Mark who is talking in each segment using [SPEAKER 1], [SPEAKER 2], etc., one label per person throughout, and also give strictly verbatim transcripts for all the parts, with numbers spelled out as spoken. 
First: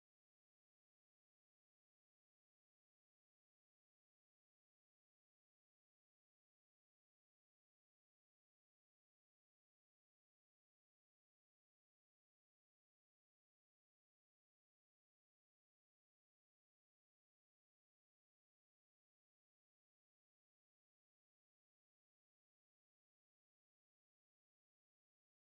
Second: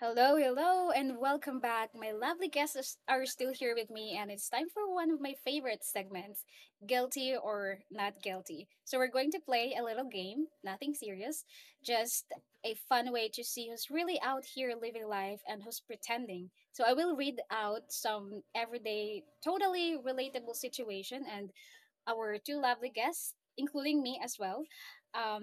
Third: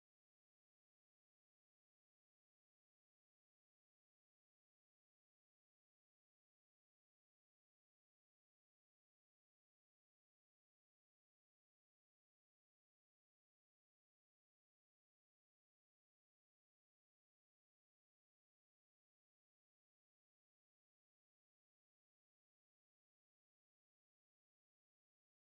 [SPEAKER 1] Hello, hello, and welcome back. My lovely guests is- are still here with me, and it's time for one of my favorite segments, Guilty or Not Guilty. So we're going to play a little game, nothing serious, just a fun way to see who's really out here living life and who's pretending. So I will read out some everyday, totally relatable situation, and our two lovely guests, including me as well, um,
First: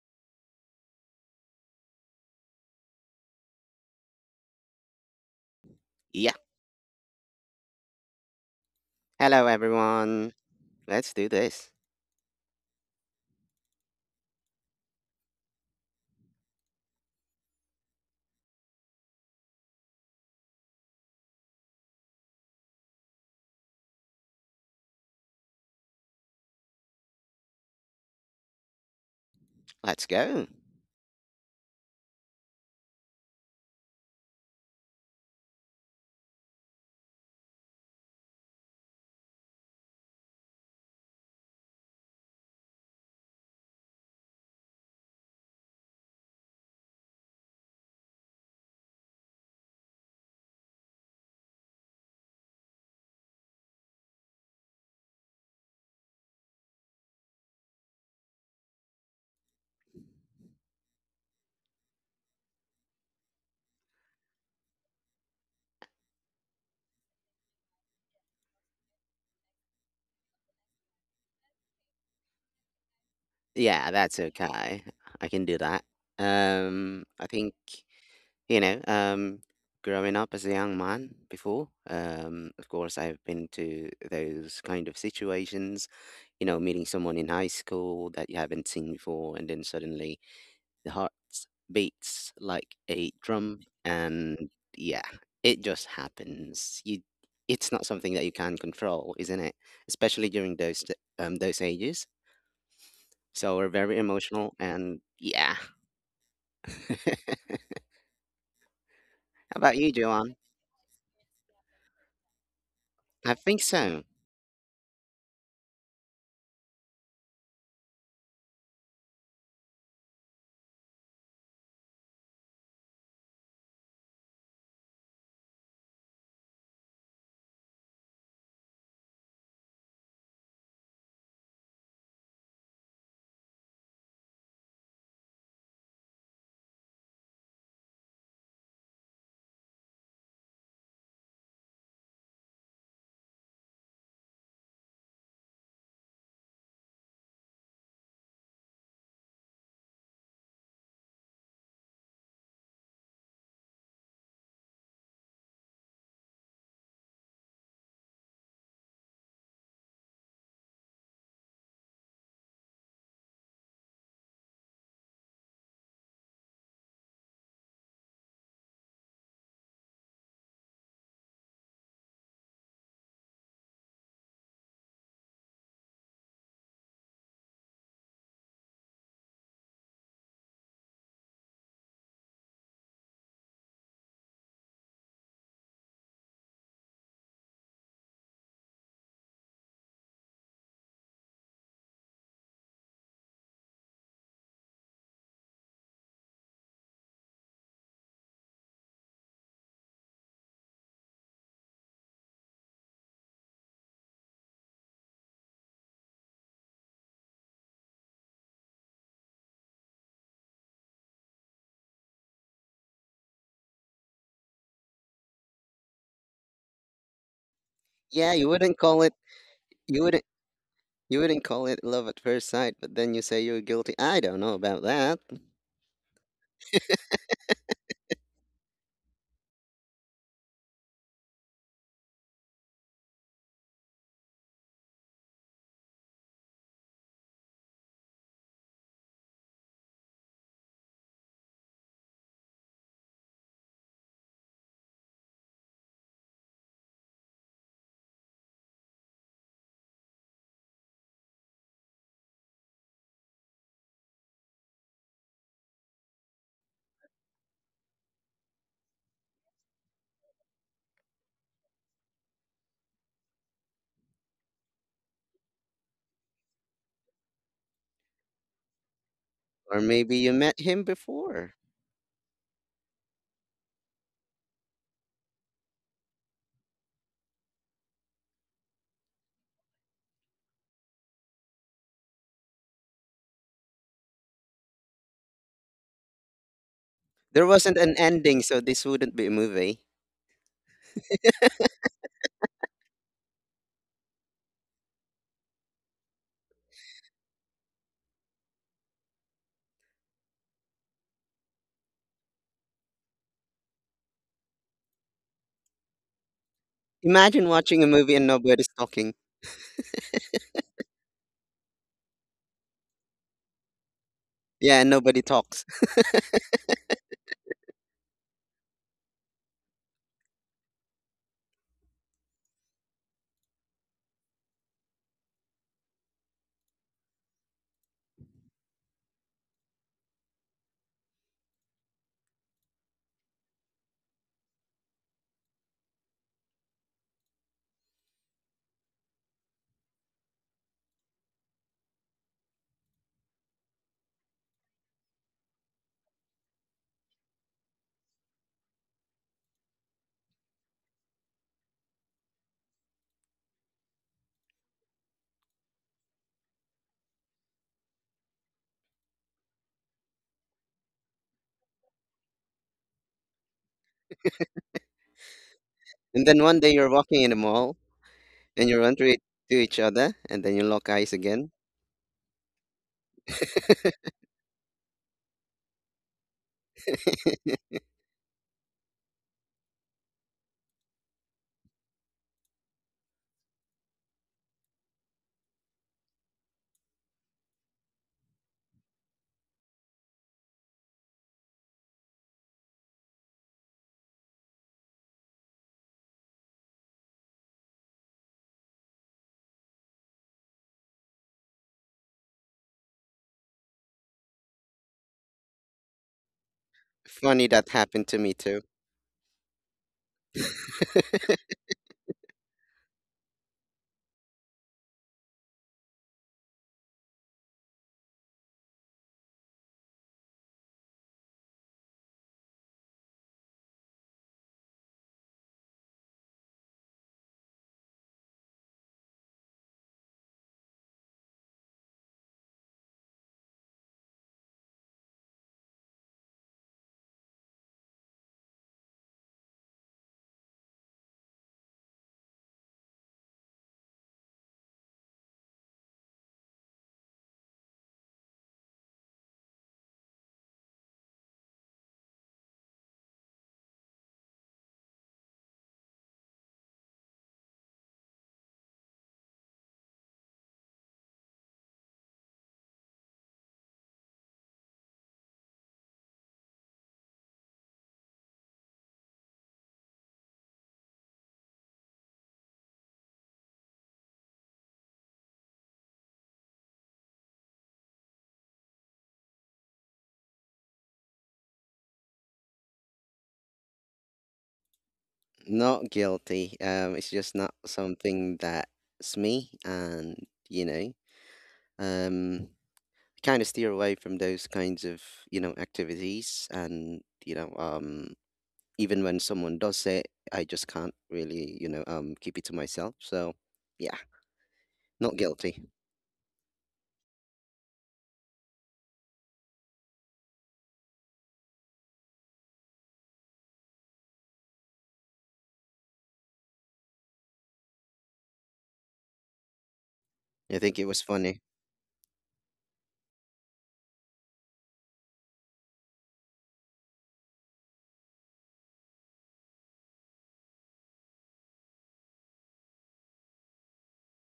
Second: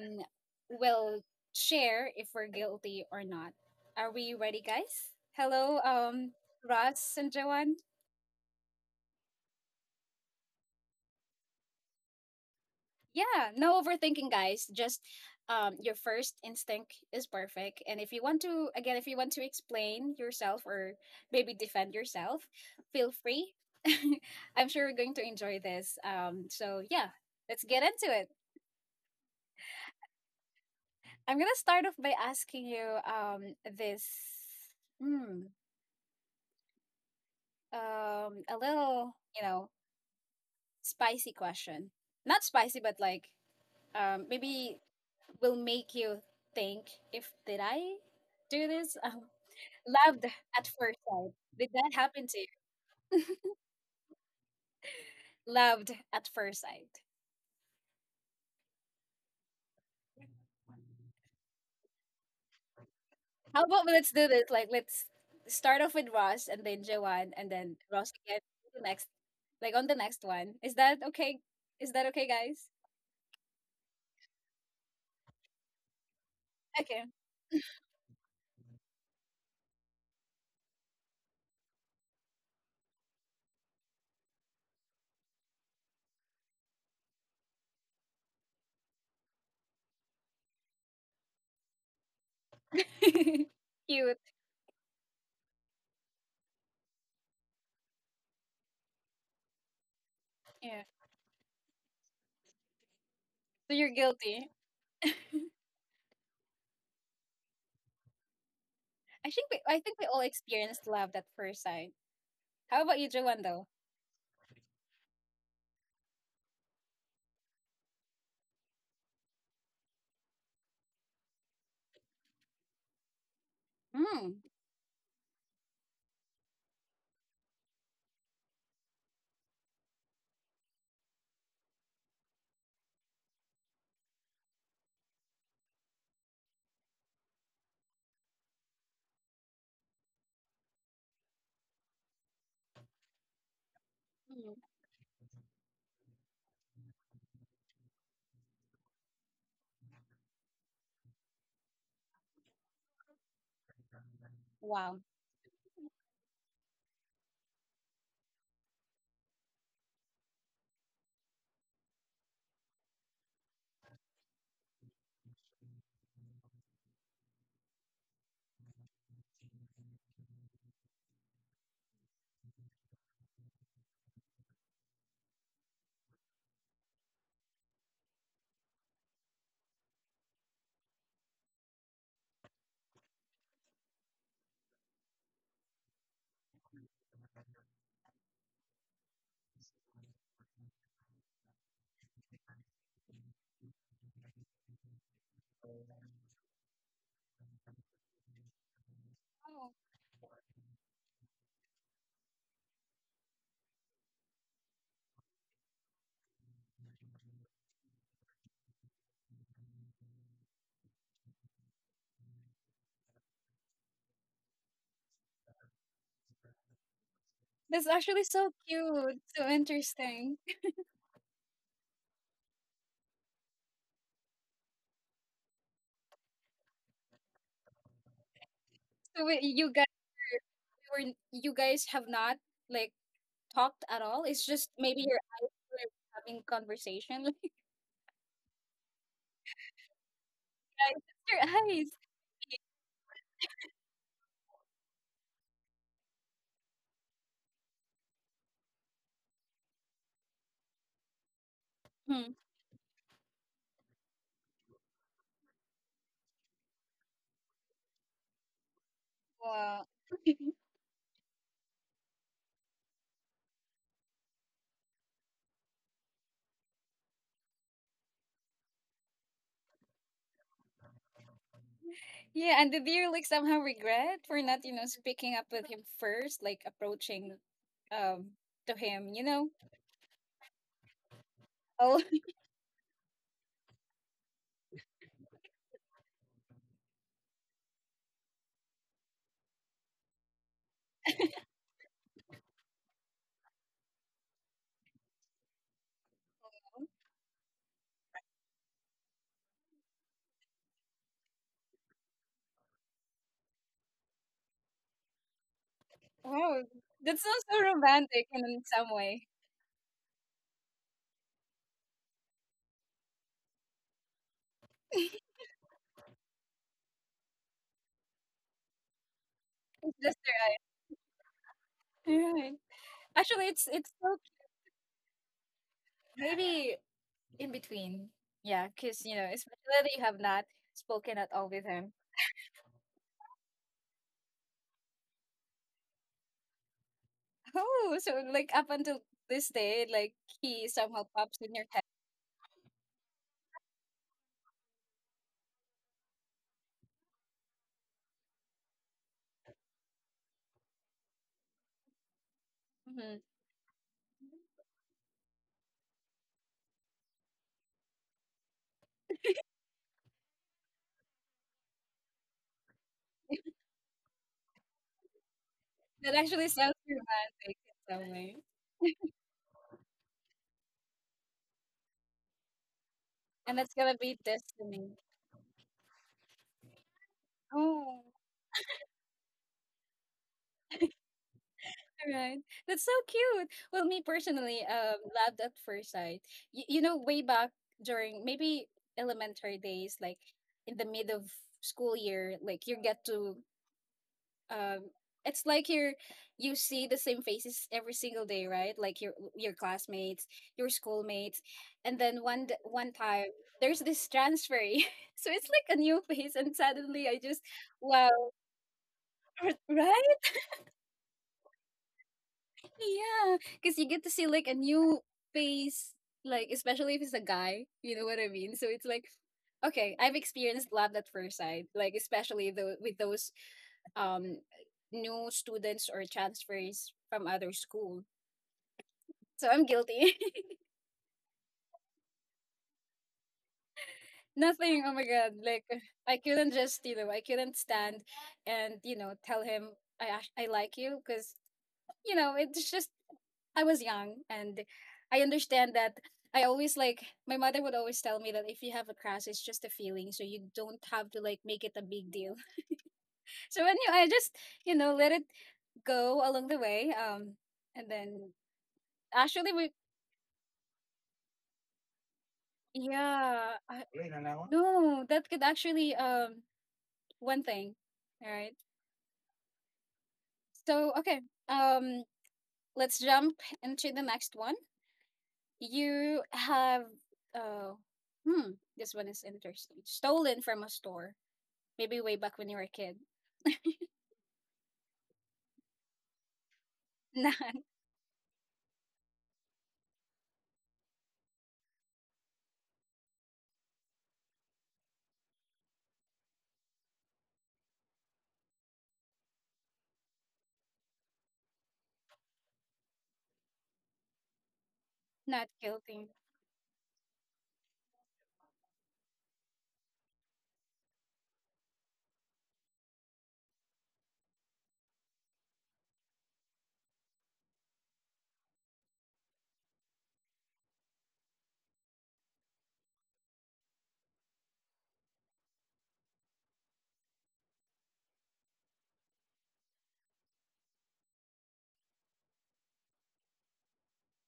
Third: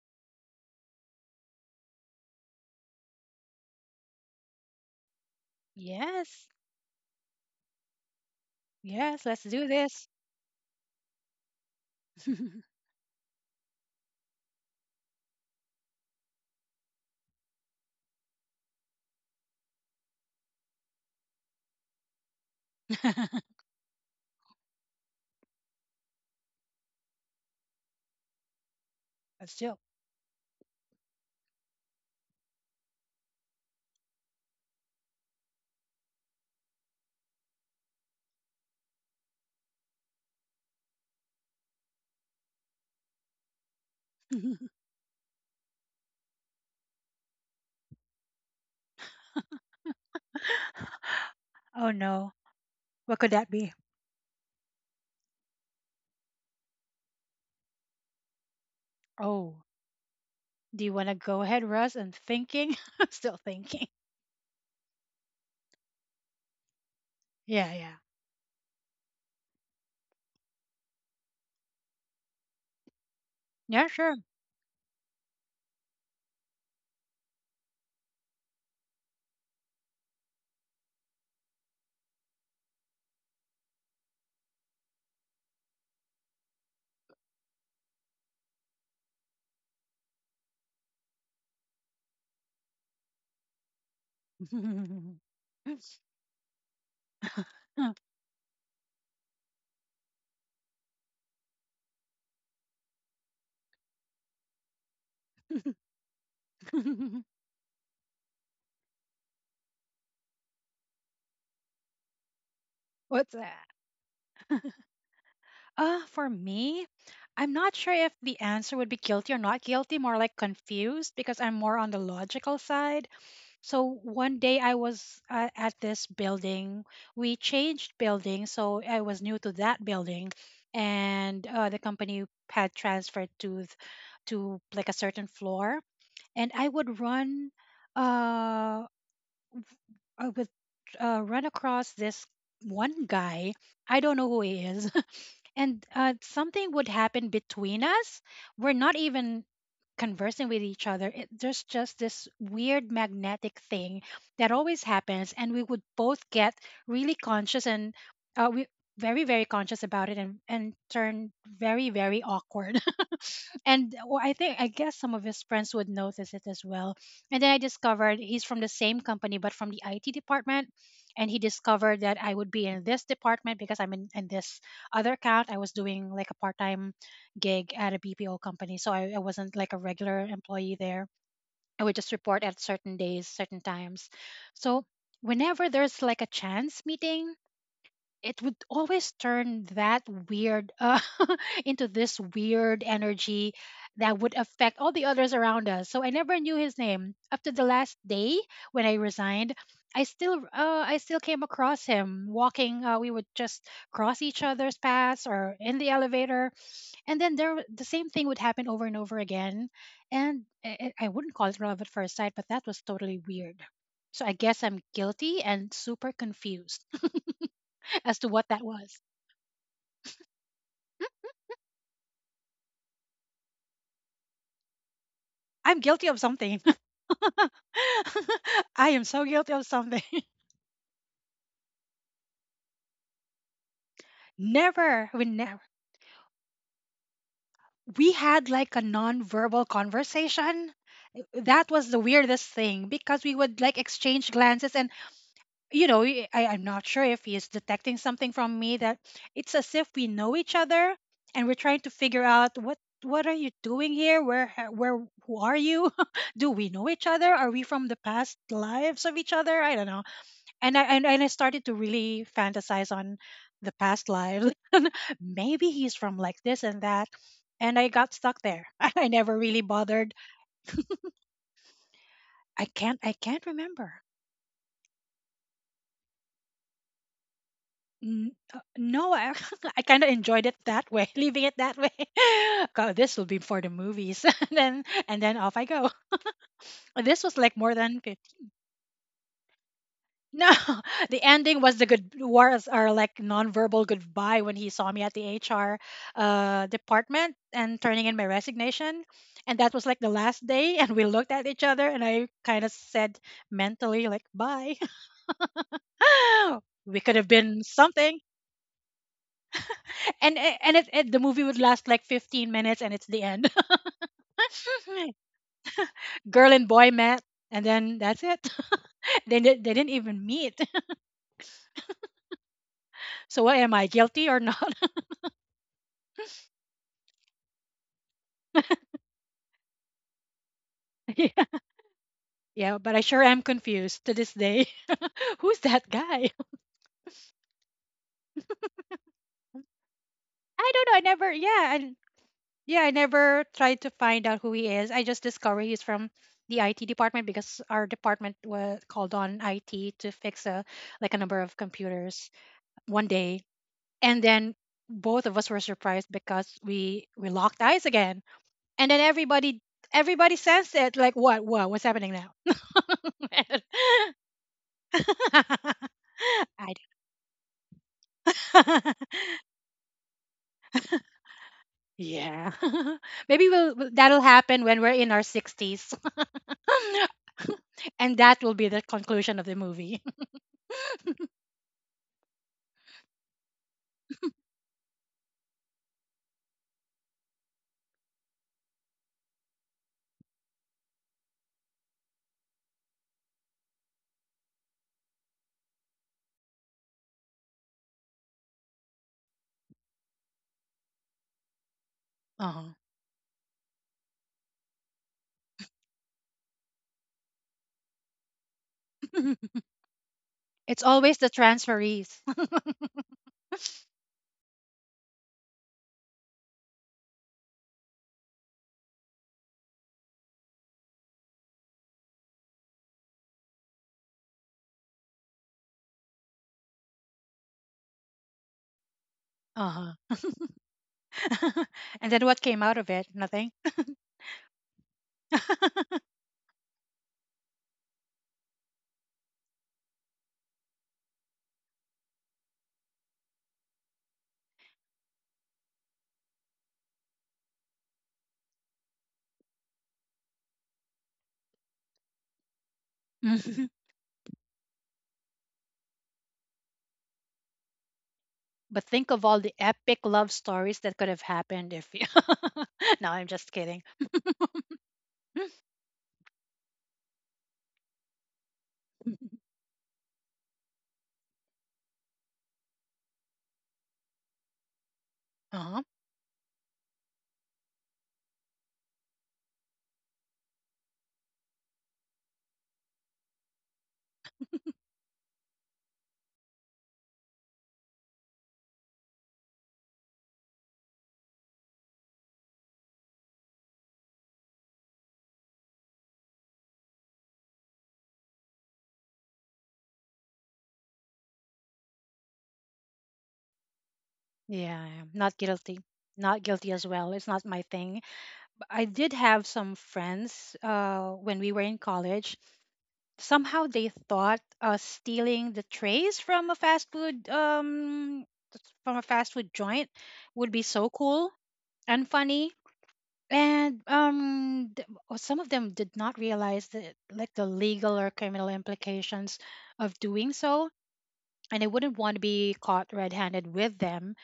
[SPEAKER 1] will share if we're guilty or not. Are we ready, guys? Hello,
[SPEAKER 2] Yeah.
[SPEAKER 1] um,
[SPEAKER 3] Yes.
[SPEAKER 1] Ross and Joanne.
[SPEAKER 3] Yes. Let's
[SPEAKER 2] Hello,
[SPEAKER 3] do this.
[SPEAKER 2] everyone. Let's do this.
[SPEAKER 1] Yeah, no overthinking, guys. Just um, your first instinct is perfect. And if you want to, again, if you want to explain yourself or maybe defend yourself, feel free. I'm sure we're going to enjoy this. Um, so, yeah, let's get into.
[SPEAKER 3] let's chill.
[SPEAKER 2] Let's go.
[SPEAKER 1] I'm gonna start off by asking you um this, mm, um a little you know spicy question. Not spicy, but like um maybe will make you think, if did I do this? Um, loved at first sight. Did
[SPEAKER 3] oh
[SPEAKER 1] that happen
[SPEAKER 3] no.
[SPEAKER 1] to you?
[SPEAKER 3] What could that be?
[SPEAKER 1] Loved at first sight.
[SPEAKER 3] Oh, do you want to go ahead, Russ? And thinking. I'm still
[SPEAKER 1] How
[SPEAKER 3] thinking.
[SPEAKER 1] about we- let's do this? Like let's start off with Ross and then Joanne and
[SPEAKER 3] Yeah.
[SPEAKER 1] then
[SPEAKER 3] Yeah.
[SPEAKER 1] Ross again the next, like on the next one. Is that okay? Is that okay, guys?
[SPEAKER 3] Yeah.
[SPEAKER 2] Yeah,
[SPEAKER 3] Sure.
[SPEAKER 2] that's okay. I can do that.
[SPEAKER 1] Okay.
[SPEAKER 2] Um, I think, you know, um, growing up as a young man before, um, of course, I've been to those kind of situations, you know, meeting someone in high school that you haven't seen before, and then suddenly the heart beats like a
[SPEAKER 1] Cute.
[SPEAKER 2] drum,
[SPEAKER 1] Yeah.
[SPEAKER 2] and yeah, it just happens. You, it's not something that you can control, isn't it? Especially during those um those ages. So we're
[SPEAKER 1] So you're
[SPEAKER 2] very
[SPEAKER 1] guilty.
[SPEAKER 2] emotional, and yeah. How
[SPEAKER 1] I think we,
[SPEAKER 2] about
[SPEAKER 1] I
[SPEAKER 2] you,
[SPEAKER 1] think we all
[SPEAKER 2] Joanne?
[SPEAKER 1] experienced love at first sight. How about you,
[SPEAKER 3] What's
[SPEAKER 2] I
[SPEAKER 1] Joanne,
[SPEAKER 2] think
[SPEAKER 3] that?
[SPEAKER 1] though?
[SPEAKER 2] so.
[SPEAKER 3] Uh, for me, I'm not sure if the answer would be guilty or not guilty, more like confused because I'm more on the logical side. so one
[SPEAKER 1] Hmm.
[SPEAKER 3] day I was uh, at this building. We changed building, so I was new to that building, and uh, the company had transferred to th- to like a certain floor, and I would run, uh, I would uh, run across this one guy. I don't know who
[SPEAKER 1] Mm.
[SPEAKER 3] he is, and uh, something would happen between us. We're not even conversing with each other, it, there's just this weird magnetic thing that always
[SPEAKER 1] Wow.
[SPEAKER 3] happens, and we would both get really conscious and uh, we very very conscious about it and and turn very very awkward, and well, i think i guess some of his friends would notice it as well. And then I discovered he's from the same company but from the IT department, and he discovered that I would be in this department because i'm in, in this other account. I was doing like a part-time gig at a B P O company. So I, I wasn't like a regular employee there. I would just report at certain days, certain times. So whenever there's like a chance meeting, it would always turn that weird uh, into this weird energy that would affect all the others around us. So I never knew his name up to the last day when I resigned.
[SPEAKER 1] Oh,
[SPEAKER 3] I still, uh, I still came across him walking. Uh, we would just cross each other's paths or in the elevator, and then there the same thing would happen over and over again. And i I- I wouldn't call it love at first sight, but that was totally weird. So I guess I'm guilty and super confused
[SPEAKER 1] that's
[SPEAKER 3] as
[SPEAKER 1] actually
[SPEAKER 3] to
[SPEAKER 2] Yeah, you
[SPEAKER 3] what
[SPEAKER 1] so
[SPEAKER 3] that
[SPEAKER 2] wouldn't call
[SPEAKER 3] was.
[SPEAKER 2] it.
[SPEAKER 1] cute. So
[SPEAKER 2] You wouldn't.
[SPEAKER 1] interesting.
[SPEAKER 2] You wouldn't call it love at first sight, but then you say you're guilty. I don't know about that.
[SPEAKER 3] I'm guilty of something. I am
[SPEAKER 1] So
[SPEAKER 3] so
[SPEAKER 1] wait,
[SPEAKER 3] guilty of
[SPEAKER 1] you guys
[SPEAKER 3] something.
[SPEAKER 1] were you guys have not like talked at all. It's just maybe
[SPEAKER 3] never
[SPEAKER 1] you're
[SPEAKER 3] we never,
[SPEAKER 1] having conversation.
[SPEAKER 3] we had like a non-verbal conversation.
[SPEAKER 1] Like
[SPEAKER 3] That
[SPEAKER 1] guys,
[SPEAKER 3] was
[SPEAKER 1] it's
[SPEAKER 3] the weirdest thing because we would like exchange glances and you know, I i am not sure if he is detecting something from me, that it's as if we know each other and we're trying to
[SPEAKER 1] your eyes.
[SPEAKER 3] figure
[SPEAKER 1] Hmm.
[SPEAKER 3] out what what are you doing here? Where ha- where Who are you? Do we know each other? Are we from the past lives of each other? I
[SPEAKER 1] Wow.
[SPEAKER 3] don't know. And I and, and I started to really fantasize on the past lives. Maybe he's from like this and that. And I got stuck there. I never really
[SPEAKER 2] Or
[SPEAKER 3] bothered.
[SPEAKER 2] maybe you met him before.
[SPEAKER 1] Yeah.
[SPEAKER 3] I
[SPEAKER 1] And did
[SPEAKER 3] can't
[SPEAKER 1] you
[SPEAKER 3] I
[SPEAKER 1] like
[SPEAKER 3] can't
[SPEAKER 1] somehow
[SPEAKER 3] remember.
[SPEAKER 1] regret for not you know speaking up with him first, like approaching um
[SPEAKER 3] Mm, uh,
[SPEAKER 1] to him?
[SPEAKER 3] no,
[SPEAKER 1] You
[SPEAKER 3] I,
[SPEAKER 1] know.
[SPEAKER 3] I kind of enjoyed it that way, leaving it that way.
[SPEAKER 1] Oh.
[SPEAKER 3] God, this will be for the movies, and then and then off I go. This was
[SPEAKER 2] There
[SPEAKER 3] like more
[SPEAKER 2] wasn't an
[SPEAKER 3] than
[SPEAKER 2] ending,
[SPEAKER 3] fifty.
[SPEAKER 2] so this wouldn't be a movie.
[SPEAKER 3] No, the ending was the good was our like nonverbal goodbye when he saw me at the H R uh, department and turning in my resignation, and that was like the last day. And we looked at each other, and I kind of said mentally like bye.
[SPEAKER 1] Wow,
[SPEAKER 3] We could
[SPEAKER 1] that's
[SPEAKER 3] have
[SPEAKER 1] not
[SPEAKER 2] Imagine
[SPEAKER 1] so
[SPEAKER 3] been
[SPEAKER 2] watching a movie
[SPEAKER 3] something.
[SPEAKER 1] romantic
[SPEAKER 2] and
[SPEAKER 1] in
[SPEAKER 2] nobody's
[SPEAKER 1] some
[SPEAKER 2] talking.
[SPEAKER 1] way.
[SPEAKER 3] and and it, it the movie would last like fifteen minutes and it's the end.
[SPEAKER 2] Yeah, and nobody talks.
[SPEAKER 3] Girl and boy met, and then that's it. They, di- they didn't
[SPEAKER 1] It's
[SPEAKER 3] even
[SPEAKER 1] just
[SPEAKER 3] meet.
[SPEAKER 1] right. Right.
[SPEAKER 3] So what
[SPEAKER 1] Actually,
[SPEAKER 3] am
[SPEAKER 1] it's
[SPEAKER 3] I,
[SPEAKER 1] it's
[SPEAKER 3] guilty
[SPEAKER 1] so
[SPEAKER 3] or not?
[SPEAKER 1] maybe in between. Yeah, because you know, especially that you have not spoken at
[SPEAKER 3] Yeah,
[SPEAKER 1] all with him.
[SPEAKER 3] yeah, but I sure am confused to this day. Who's that guy?
[SPEAKER 1] Oh, so like up until this day, like he
[SPEAKER 3] I don't know.
[SPEAKER 1] somehow
[SPEAKER 3] I never,
[SPEAKER 1] pops in your
[SPEAKER 3] yeah,
[SPEAKER 1] head.
[SPEAKER 3] and yeah, I never tried to find out who he is. I just discovered he's from the IT department because our department was called on it to fix a like a number of computers one
[SPEAKER 1] Hmm.
[SPEAKER 3] day. And then both of us were surprised because we we locked eyes again. And then everybody everybody sensed it like what what what's happening now?
[SPEAKER 1] That
[SPEAKER 2] And then
[SPEAKER 1] actually
[SPEAKER 2] one day
[SPEAKER 1] sounds
[SPEAKER 3] I d-
[SPEAKER 2] you're walking in a
[SPEAKER 1] romantic
[SPEAKER 2] mall
[SPEAKER 1] in some way,
[SPEAKER 2] and you run to, it, to each other and then you lock eyes again.
[SPEAKER 3] yeah maybe
[SPEAKER 1] and that's
[SPEAKER 3] we'll we'll-
[SPEAKER 1] gonna be
[SPEAKER 3] that'll happen when
[SPEAKER 1] destiny.
[SPEAKER 3] we're in our sixties.
[SPEAKER 1] Oh.
[SPEAKER 3] And that will be the conclusion of the movie.
[SPEAKER 1] Right. That's so cute. Well, me personally, um, loved at first sight. Y- you know, way back during maybe elementary days, like in the mid of school year, like you get to, um, it's like you're, you see the same faces every single day, right? Like your your classmates, your schoolmates, and then one d-
[SPEAKER 3] Uh-huh.
[SPEAKER 1] one time there's this transfer, so it's like a new face, and suddenly I just
[SPEAKER 2] Funny that
[SPEAKER 1] wow,
[SPEAKER 2] happened to me too.
[SPEAKER 1] right?
[SPEAKER 3] It's always the transferees.
[SPEAKER 1] Yeah, because you get to see like a new face, like especially if it's a guy, you know what I mean? So it's like, okay, I've experienced love at first sight, like especially the with those um new students or transfers from other school. So I'm
[SPEAKER 3] Uh-huh.
[SPEAKER 1] guilty.
[SPEAKER 3] And then what came out of it? Nothing.
[SPEAKER 1] Nothing. Oh my god! Like I couldn't just you know I couldn't stand and you know tell him I act- I like you because you know it's just I was young and I understand that I always like my mother would always tell me that if you have a crash it's just a feeling so you don't have to like make it a big deal. So
[SPEAKER 3] Mhm.
[SPEAKER 1] when you I just you know let it go along the way um and then
[SPEAKER 3] But think of all
[SPEAKER 1] actually
[SPEAKER 3] the
[SPEAKER 1] we
[SPEAKER 3] epic love stories that could have happened if you. No, I'm
[SPEAKER 1] yeah
[SPEAKER 3] just
[SPEAKER 1] I,
[SPEAKER 3] kidding.
[SPEAKER 1] wait on that one. No that could actually um one thing, all right, so okay, um let's jump into the next one.
[SPEAKER 3] Uh-huh.
[SPEAKER 1] You have uh hmm this one is interesting, stolen from a store. Maybe way back when you were a kid.
[SPEAKER 2] Not guilty. Um, it's just
[SPEAKER 1] Not
[SPEAKER 2] not something that's me and you know, um, kind of steer away from those kinds of you know activities and you know um even when someone does say it, I just can't really you know um keep it to myself, so yeah,
[SPEAKER 3] Yeah, I'm
[SPEAKER 2] not
[SPEAKER 3] not
[SPEAKER 1] not
[SPEAKER 2] guilty.
[SPEAKER 3] guilty.
[SPEAKER 1] guilty.
[SPEAKER 3] Not guilty as well. It's not my thing. I did have some friends uh, when we were in college. Somehow they thought uh, stealing the trays from a fast food um, from a fast food joint would
[SPEAKER 2] I
[SPEAKER 3] be
[SPEAKER 2] think it
[SPEAKER 3] so
[SPEAKER 2] was
[SPEAKER 3] cool
[SPEAKER 2] funny
[SPEAKER 3] and funny. And um, th- uh, some of them did not realize the like the legal or criminal implications of doing so, and I wouldn't want to be caught red-handed with them.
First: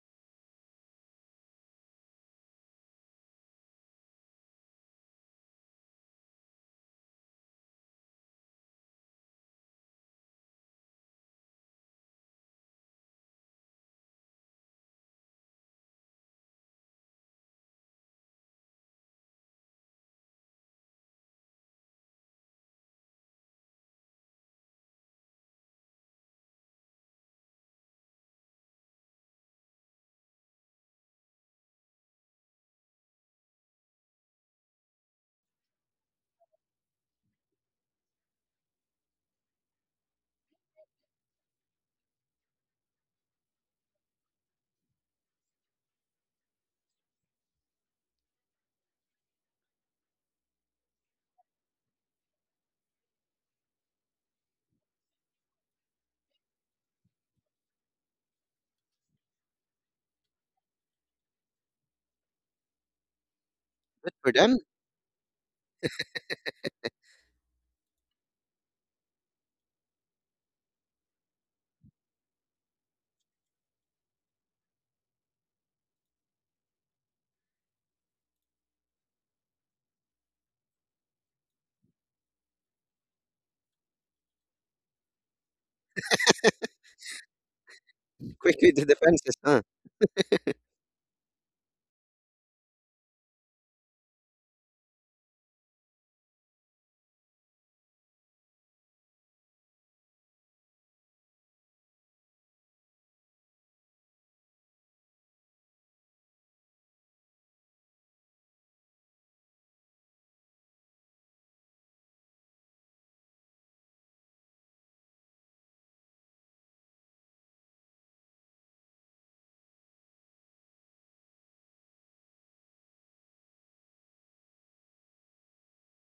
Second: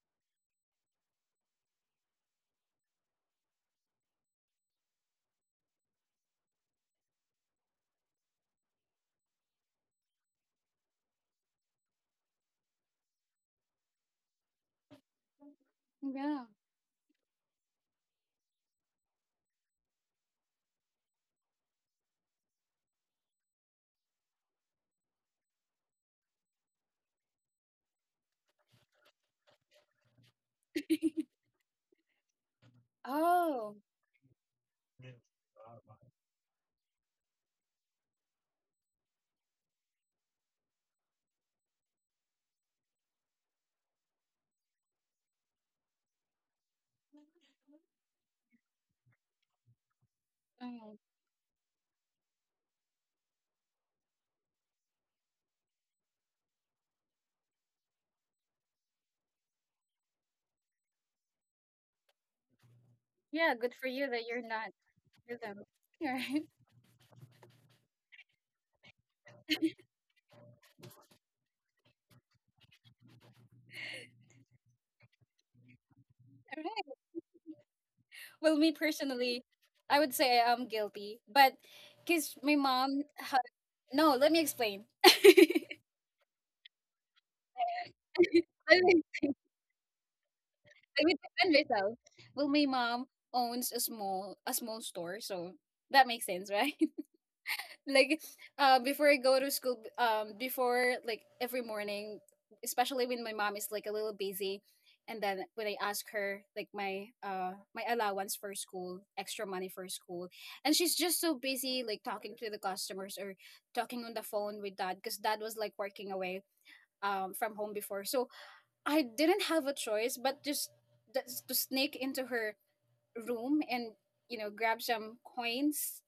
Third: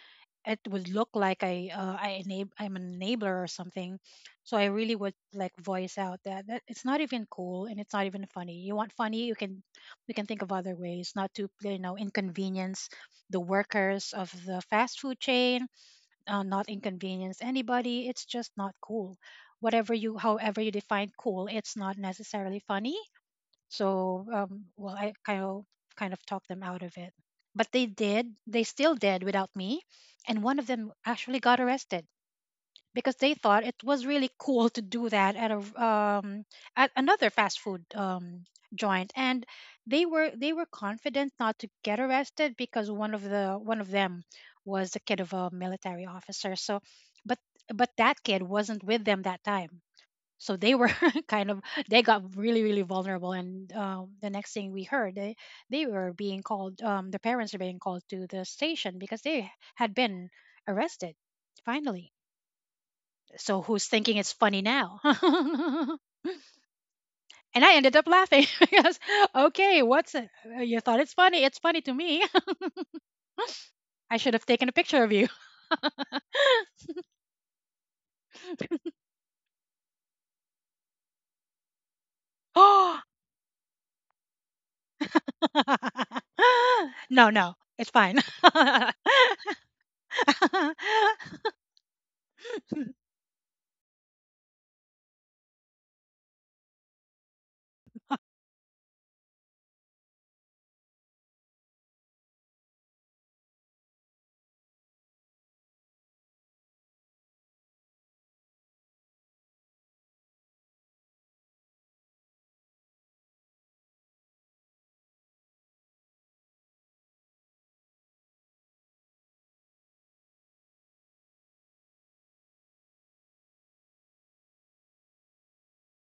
[SPEAKER 3] It would look like I uh, I enab- I'm an enabler or something. So I really would like voice out that, that it's not even cool and it's not even funny. You want funny, you can we can think of other ways, not to you know inconvenience the workers of the fast food chain, uh,
[SPEAKER 1] Yeah.
[SPEAKER 3] not inconvenience anybody. It's just not cool. Whatever you, however you define cool, it's not necessarily funny. So, um, well, I kind of kind of talked them out of it, but they did. They still did without me, and one of them actually got arrested because they thought it
[SPEAKER 1] Oh.
[SPEAKER 3] was really cool to do that at a um, at another fast food um, joint, and they were they were confident not to get arrested because one of the one of them was the kid of a military officer. So, but but that kid wasn't with them that time, so they were
[SPEAKER 1] Mm.
[SPEAKER 3] kind of, they got really really vulnerable. And um, the next thing we heard, they they were being called, um, the parents are being called to the station because they had been arrested finally.
[SPEAKER 1] Yeah,
[SPEAKER 3] So
[SPEAKER 1] good for
[SPEAKER 3] who's
[SPEAKER 1] you
[SPEAKER 2] but
[SPEAKER 3] thinking
[SPEAKER 1] that
[SPEAKER 3] it's
[SPEAKER 2] for
[SPEAKER 1] you're
[SPEAKER 2] them.
[SPEAKER 3] funny
[SPEAKER 1] not
[SPEAKER 3] now?
[SPEAKER 1] with them.
[SPEAKER 3] And
[SPEAKER 1] All right.
[SPEAKER 3] I ended up laughing because okay, what's it? Uh, you thought it's funny, it's funny to me. I should have taken a picture of you.
[SPEAKER 1] All right. Well, me personally, I would say I am guilty, but because my
[SPEAKER 3] Oh.
[SPEAKER 1] mom, ha- no, let me explain.
[SPEAKER 3] No, no, it's fine.
[SPEAKER 2] Quickly
[SPEAKER 1] Let
[SPEAKER 2] the
[SPEAKER 1] me,
[SPEAKER 2] defenses, huh?
[SPEAKER 1] let me defend myself. Well, my mom owns a small a small store, so that makes sense, right? Like uh before I go to school b- um before like every morning, especially when my mom is like a little busy, and then when I ask her like my uh my allowance for school, extra money for school, and she's just so busy like talking to the customers or talking on the phone with dad, because dad was like working away um from home before, so I didn't have a choice but just th- to sneak into her room and you know grab some coins,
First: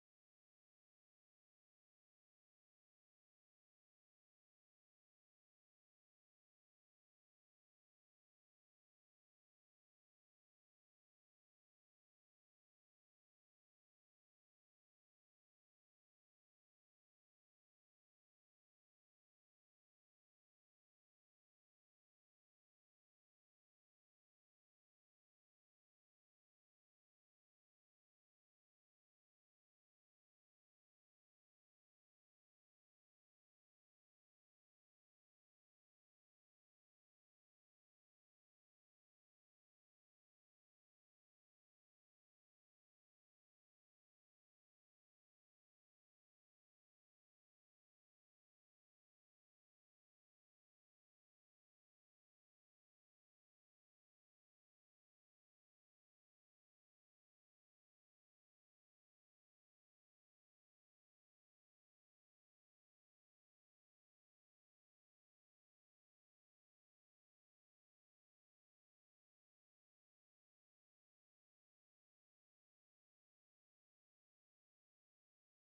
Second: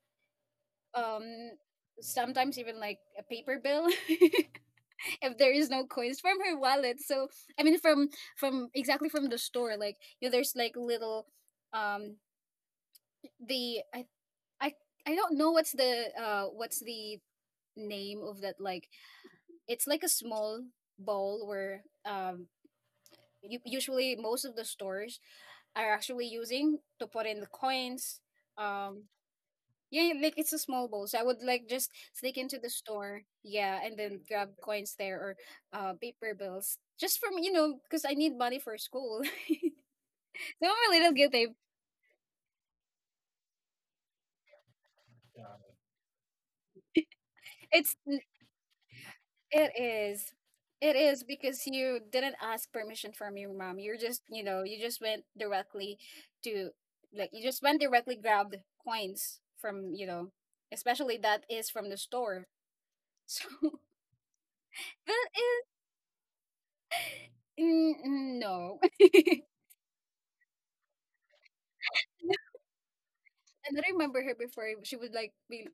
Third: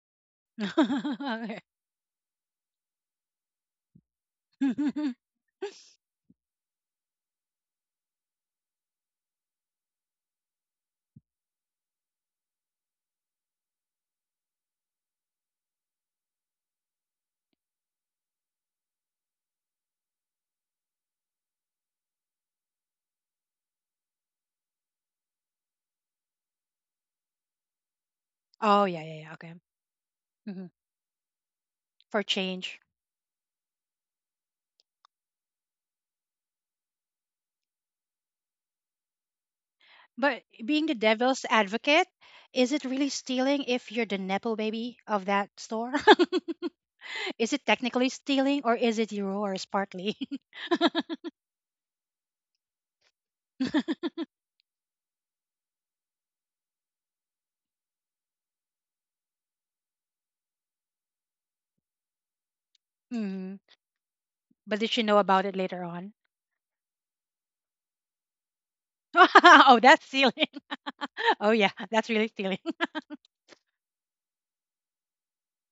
[SPEAKER 1] um
[SPEAKER 3] Okay.
[SPEAKER 1] sometimes even like a paper bill. If there is no coins from her wallet, so I mean from from exactly from the store, like you know there's like little, um the i i, I don't know what's the uh what's the name of that, like it's like a small bowl where um you, usually most of the stores are actually using to put in the coins.
[SPEAKER 3] Oh, yeah,
[SPEAKER 1] um
[SPEAKER 3] yeah, yeah. Okay.
[SPEAKER 1] Yeah, like it's a
[SPEAKER 3] Hmm.
[SPEAKER 1] small bowl. So I would like just
[SPEAKER 3] For
[SPEAKER 1] sneak into the
[SPEAKER 3] change.
[SPEAKER 1] store, yeah, and then grab coins there or uh paper bills, just from you know because I need money for school. So
[SPEAKER 3] But being
[SPEAKER 1] I'm a
[SPEAKER 3] the
[SPEAKER 1] little
[SPEAKER 3] devil's
[SPEAKER 1] guilty.
[SPEAKER 3] advocate, is it really stealing if you're the Nepo baby of that store? Is it
[SPEAKER 1] It's
[SPEAKER 3] technically
[SPEAKER 1] n-
[SPEAKER 3] stealing or is it yours
[SPEAKER 1] it
[SPEAKER 3] partly?
[SPEAKER 1] is. It is because you didn't ask permission from your mom. You're just, you know, you just went directly to, like you just went directly grabbed coins from, you know, especially that is from the store. So
[SPEAKER 3] Hmm. But did she know
[SPEAKER 1] that
[SPEAKER 3] about it
[SPEAKER 1] is
[SPEAKER 3] later on?
[SPEAKER 1] mm, mm, no.
[SPEAKER 3] Oh, that's stealing. Oh, yeah, that's really stealing.
[SPEAKER 1] And I remember her before, she would like be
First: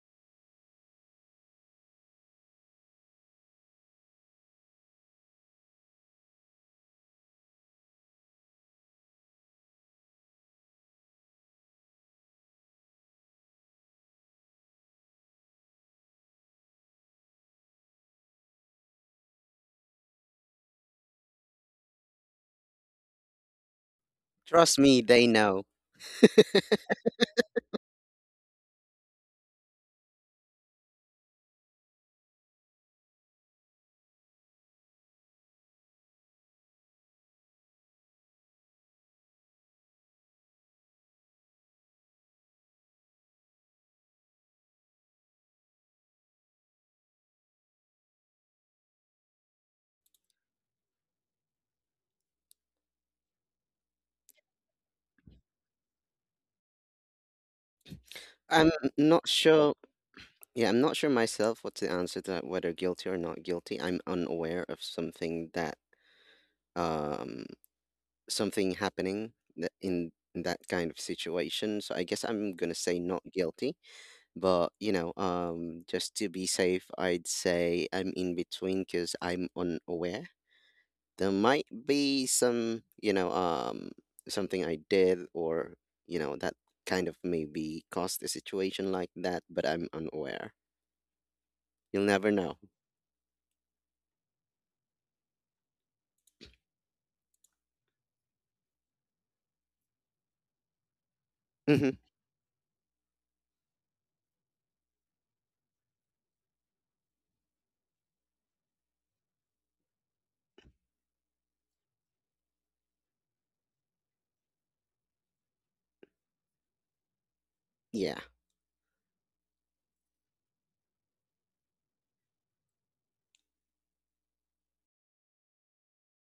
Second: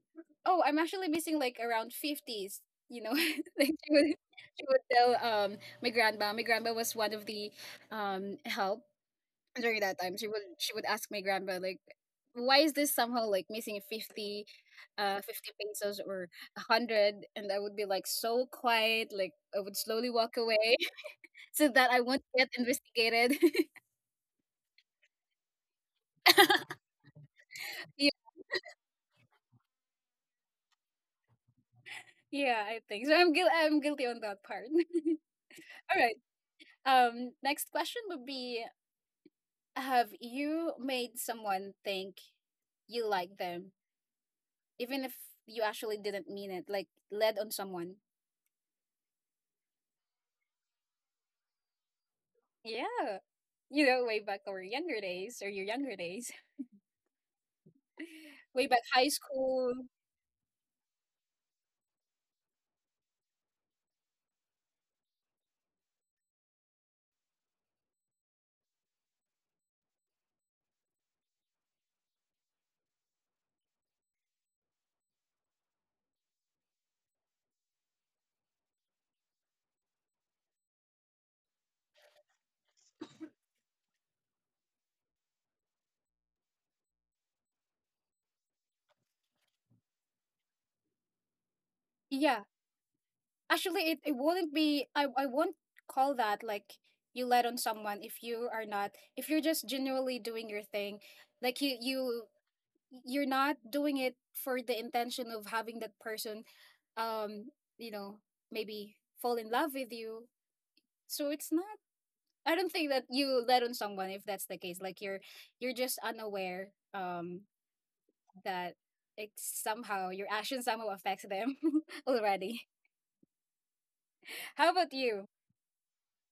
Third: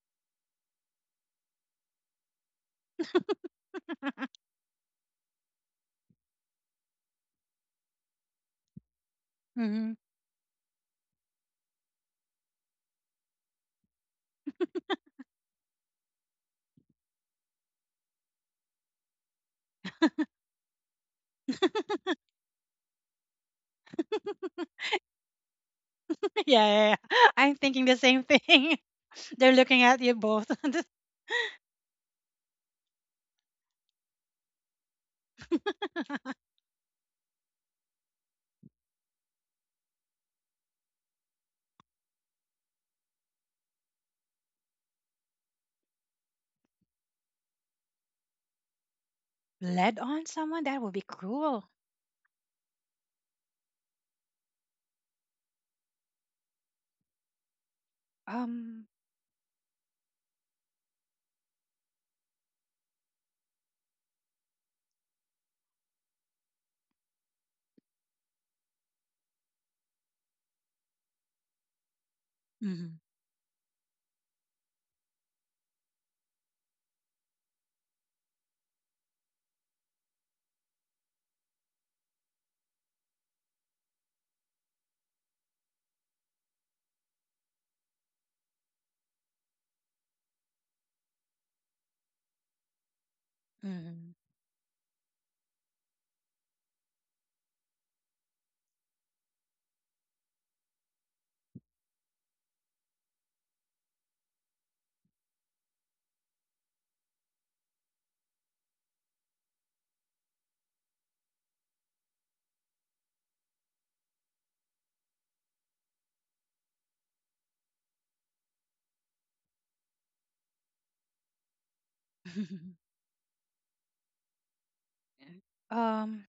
[SPEAKER 1] oh, I'm actually missing like around fifties, you know. Like she would she would tell um my grandma. My grandma was one of the um help during
[SPEAKER 3] Hmm.
[SPEAKER 1] that time. She would she would ask my grandma, like why is this somehow like missing fifty uh fifty pesos or one hundred, and I would be like so quiet, like I would slowly walk away so that I won't get investigated.
[SPEAKER 2] Trust me, they know.
[SPEAKER 3] Yeah, yeah, yeah. I'm thinking the
[SPEAKER 1] Yeah,
[SPEAKER 3] same thing. They're looking at you both.
[SPEAKER 1] yeah, I think so, i'm guil- I'm guilty on that part. All right. Um, next question would be, have you made someone think you like them, even if you actually didn't mean it? Like, led on someone?
[SPEAKER 3] Led on someone? That would be cruel.
[SPEAKER 1] Yeah. You know, way back our younger days or your younger days, way
[SPEAKER 2] I'm
[SPEAKER 1] back
[SPEAKER 3] Um,
[SPEAKER 1] high
[SPEAKER 2] not
[SPEAKER 1] school.
[SPEAKER 2] sure. Yeah, I'm not sure myself what to answer to that, whether guilty or not guilty. I'm unaware of something that, um something happening tha- in in that kind of situation. So I guess I'm gonna say
[SPEAKER 3] mhm,
[SPEAKER 2] not guilty, but you know, um, just to be safe, I'd say I'm in between because I'm unaware. There might be some, you know, um, something I did or you know that kind of maybe caused a situation like that, but I'm unaware. You'll never
[SPEAKER 1] Yeah.
[SPEAKER 2] know.
[SPEAKER 1] Actually, it, it
[SPEAKER 3] mhm.
[SPEAKER 1] wouldn't be, I, I won't call that like you led on someone if you are not, if you're just genuinely doing your thing. Like, you, you, you're not doing it for the intention of having that person um you know maybe fall in love with you, so it's not, I don't think that you let on someone if that's the case, like you're you're just unaware um
[SPEAKER 2] Yeah.
[SPEAKER 1] that it somehow, your action somehow affects them already. How about you?
[SPEAKER 3] Um,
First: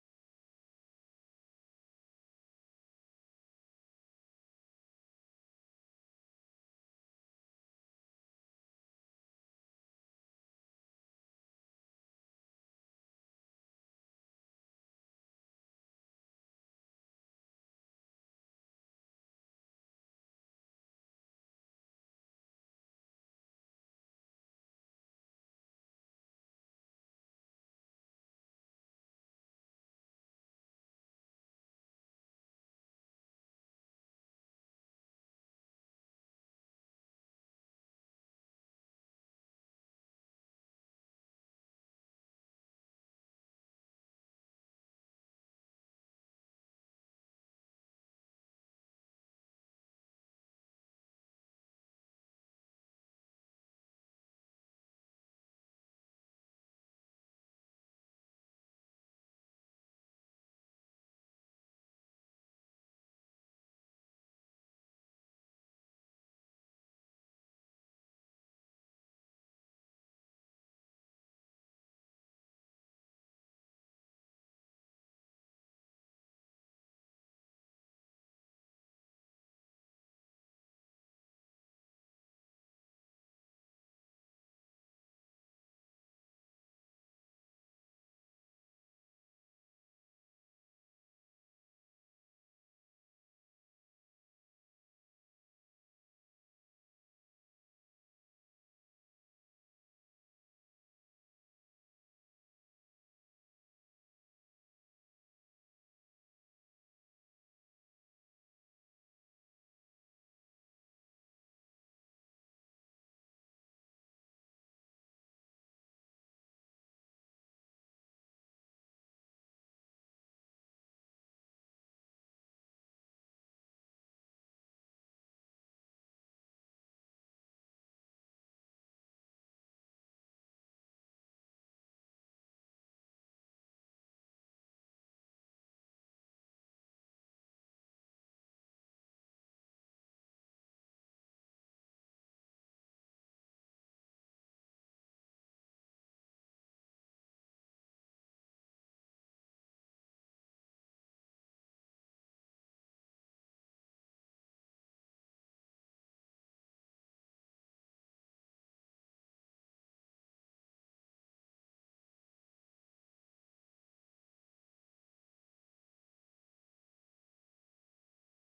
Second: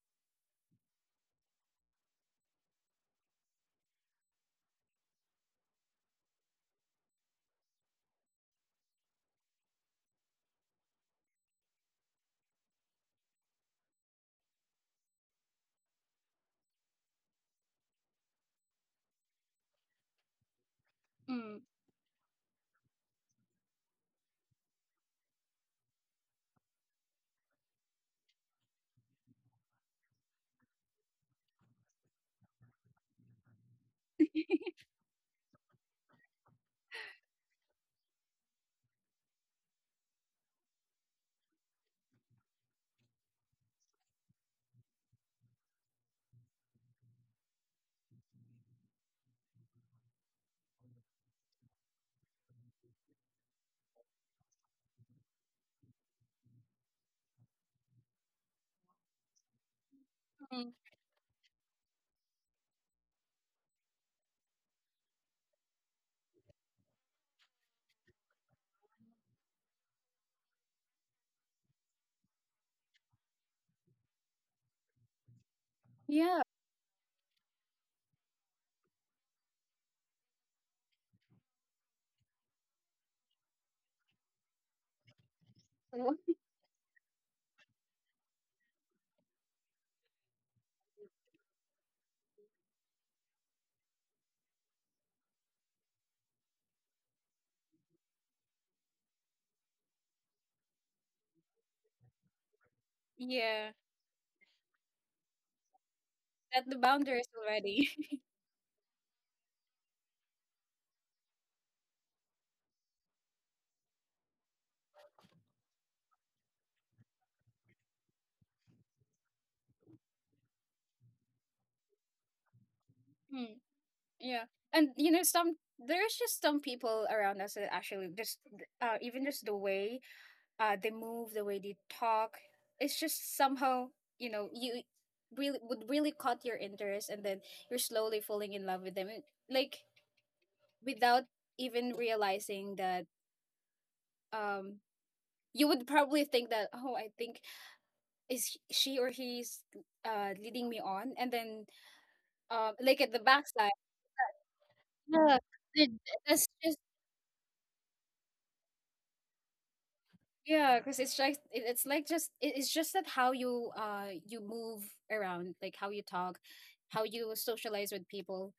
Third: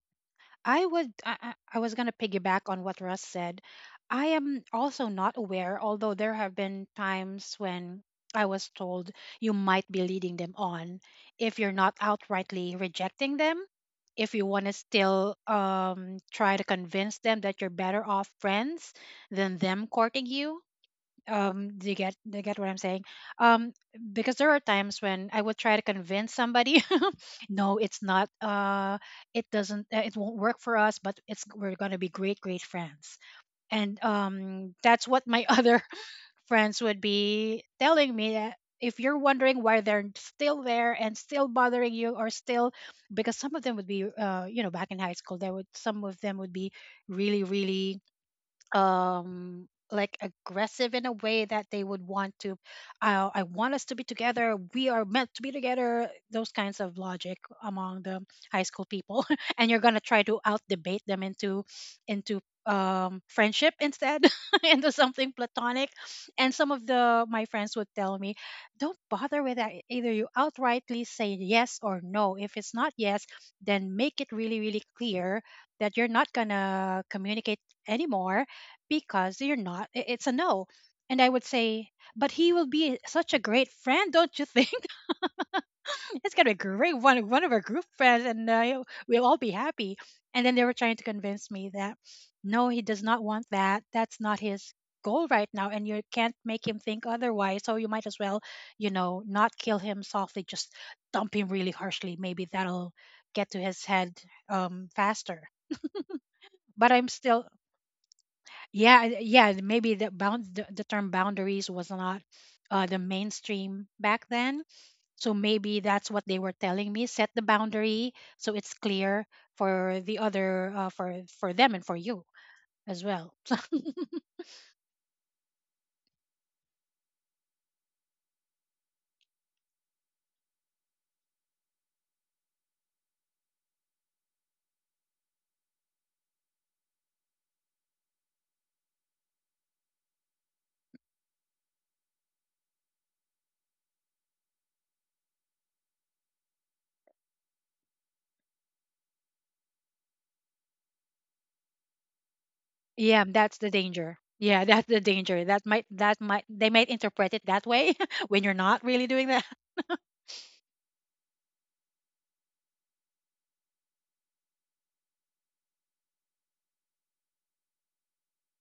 [SPEAKER 3] I would. I, I I was gonna piggyback on what Russ said. I am also not aware, although there have been times when I was told you might be leading them on if you're not outrightly rejecting them. If you want to still um, try to convince them that you're better off friends than them courting you,
[SPEAKER 1] Mm,
[SPEAKER 3] um do you get do you get what I'm saying? um because there are times when I would try to convince somebody no, it's not uh it doesn't uh, it won't work for us, but it's we're going to be great great friends. And um that's what my other friends would be telling me, that if you're wondering why they're still there and still bothering you or still, because some of them would be uh you know, back in high school, there would, some of them would be really really um like aggressive in a way that they would want to, I, I want us to be together, we are meant to be together, those kinds of logic among the high school people. And you're going to try to out
[SPEAKER 1] mm,
[SPEAKER 3] debate them into into um friendship instead, into something platonic. And some of the my friends would tell me, don't bother with that, either you outrightly say yes or no. If it's not yes, then make it really really clear that you're not
[SPEAKER 1] yeah.
[SPEAKER 3] going to communicate anymore, because you're not I- it's a no. And I would say, but he will be such a great friend, don't you think? It's
[SPEAKER 1] Wha-
[SPEAKER 3] gonna be great, one, one of our group friends, and uh, we'll all be happy. And then they were trying to convince me that no, he does not want that, that's not his goal right now, and you can't make him think otherwise. So you might as well, you know, not kill him softly, just dump him really harshly, maybe that'll get to
[SPEAKER 1] yeah.
[SPEAKER 3] his head um faster.
[SPEAKER 1] That the
[SPEAKER 3] But I'm
[SPEAKER 1] boundaries
[SPEAKER 3] still,
[SPEAKER 1] already.
[SPEAKER 3] yeah, and- yeah, and maybe the bound the, the term boundaries was not uh, the mainstream back then. So maybe that's what they were telling me, set the boundary so it's clear for the other, uh, for for them and for you as well. So
[SPEAKER 1] Mm, yeah, and you know some, there's just some people around us that actually just uh even just the way uh, they move, the way they talk. It's just somehow, you know, you really would really caught your interest, and then you're slowly falling in love with them, It- like without even realizing that. Um, you would probably think that, oh, I think is he- she or he's uh leading me on, and then um, like at the
[SPEAKER 3] yeah, that's the
[SPEAKER 1] backside,
[SPEAKER 3] danger. Yeah, that's the
[SPEAKER 1] yeah,
[SPEAKER 3] danger, that might
[SPEAKER 1] it-
[SPEAKER 3] that might
[SPEAKER 1] that's
[SPEAKER 3] they
[SPEAKER 1] just.
[SPEAKER 3] might interpret it that way. When you're not really doing that.
[SPEAKER 1] Yeah, because it's like it, it's like just it, it's just that how you uh you move around, like how you talk, how you socialize with people,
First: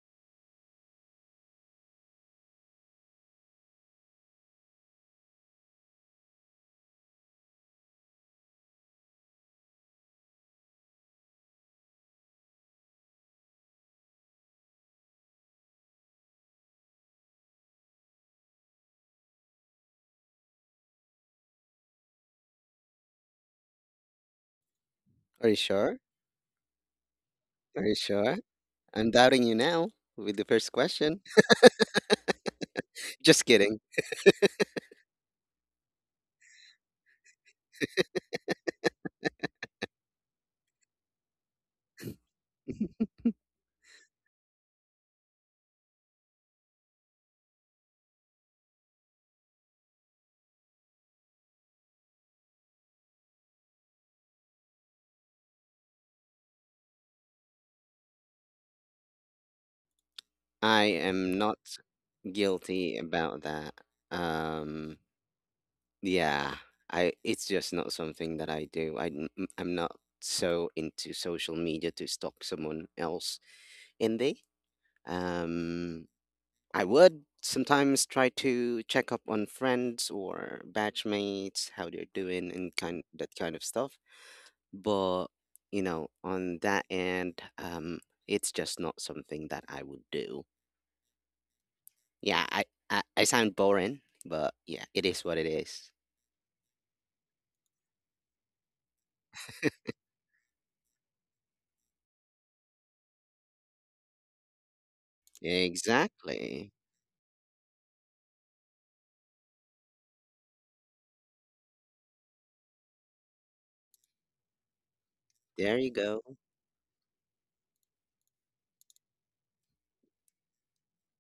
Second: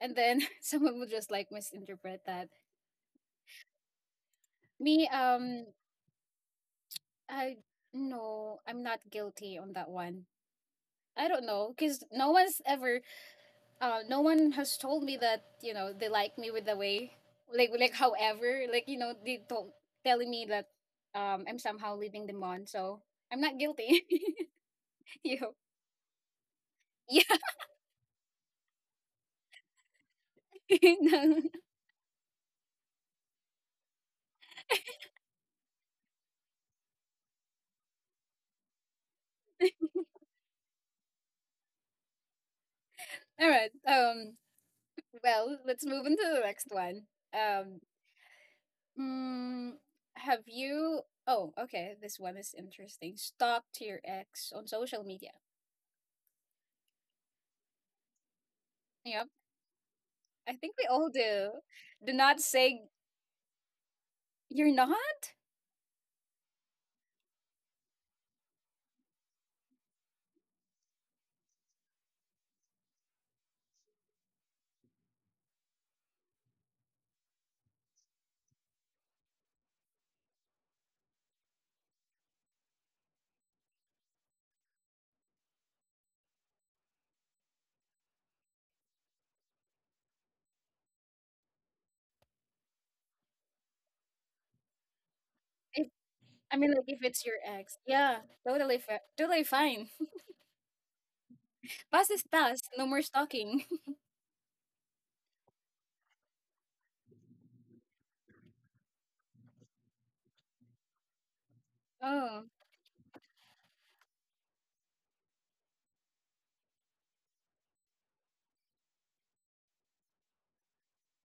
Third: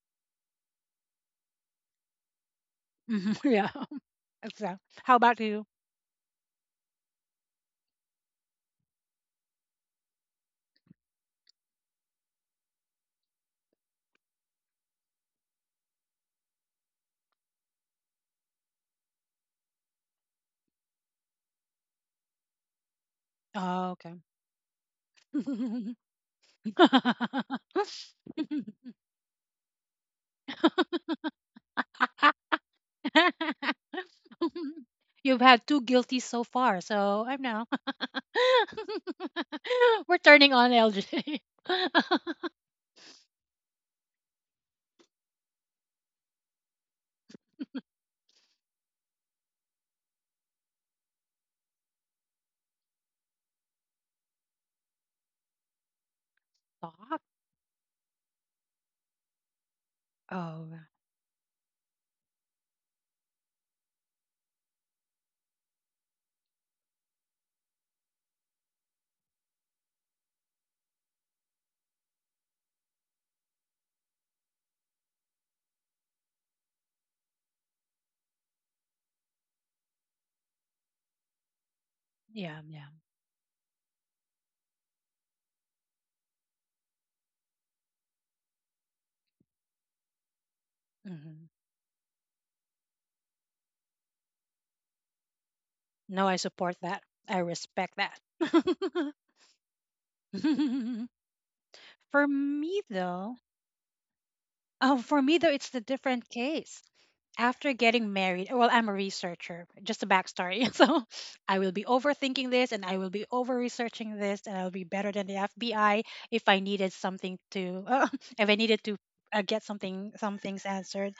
[SPEAKER 1] and then someone will just like misinterpret that.
[SPEAKER 3] Mhm, yeah. So
[SPEAKER 1] Me,
[SPEAKER 3] how about you?
[SPEAKER 1] um, I no, I'm not guilty on that one. I don't know, because no one's ever, uh, no one has told me that you know they like me with the way, like like however, like you know they told telling me that um I'm somehow leading them on, so I'm not
[SPEAKER 3] Oh,
[SPEAKER 1] guilty.
[SPEAKER 3] okay.
[SPEAKER 2] Are
[SPEAKER 1] You.
[SPEAKER 2] you sure? Are you sure? I'm doubting you now with the first question.
[SPEAKER 1] No.
[SPEAKER 2] Just kidding.
[SPEAKER 3] You've had two guilty so far, so I'm now. We're turning on L J.
[SPEAKER 1] All right. Um, well, let's move into the next one. Um, mm, have you? Oh, okay. This one is interesting. Stalked your ex on social media.
[SPEAKER 3] Stop.
[SPEAKER 1] Yep. I
[SPEAKER 3] Oh,
[SPEAKER 1] think we
[SPEAKER 2] I
[SPEAKER 1] all
[SPEAKER 2] am
[SPEAKER 1] do.
[SPEAKER 2] not
[SPEAKER 1] Do not say
[SPEAKER 2] guilty about that.
[SPEAKER 1] you're not.
[SPEAKER 2] Um, yeah, I it's just not something that I do. I n- n- I'm not so into social media to stalk someone else in there. Um, I would sometimes try to check up on friends or batchmates, how they're doing,
[SPEAKER 3] yeah,
[SPEAKER 2] and
[SPEAKER 3] yeah.
[SPEAKER 2] kind that kind of stuff. But you know, on that end, um, it's just not something that I would do.
[SPEAKER 3] Hmm.
[SPEAKER 2] Yeah, I, I I sound boring, but yeah, it is what it
[SPEAKER 1] If
[SPEAKER 2] is.
[SPEAKER 3] No, I
[SPEAKER 1] I mean,
[SPEAKER 3] support
[SPEAKER 1] like, if
[SPEAKER 3] that.
[SPEAKER 1] it's your
[SPEAKER 3] I
[SPEAKER 1] ex,
[SPEAKER 3] respect
[SPEAKER 1] yeah,
[SPEAKER 3] that.
[SPEAKER 1] totally, fa- totally fine. Past is
[SPEAKER 3] for
[SPEAKER 1] past.
[SPEAKER 3] me,
[SPEAKER 1] No more
[SPEAKER 3] though,
[SPEAKER 1] stalking.
[SPEAKER 3] oh, for me though, it's the different
[SPEAKER 2] Exactly.
[SPEAKER 3] case. After getting married, well, I'm a researcher, just a backstory. So I will be
[SPEAKER 1] Oh.
[SPEAKER 3] overthinking this, and I will be over researching this, and I'll be better than the
[SPEAKER 2] There you
[SPEAKER 3] F B I
[SPEAKER 2] go.
[SPEAKER 3] if I needed something to, if I needed to uh, get something, some things answered.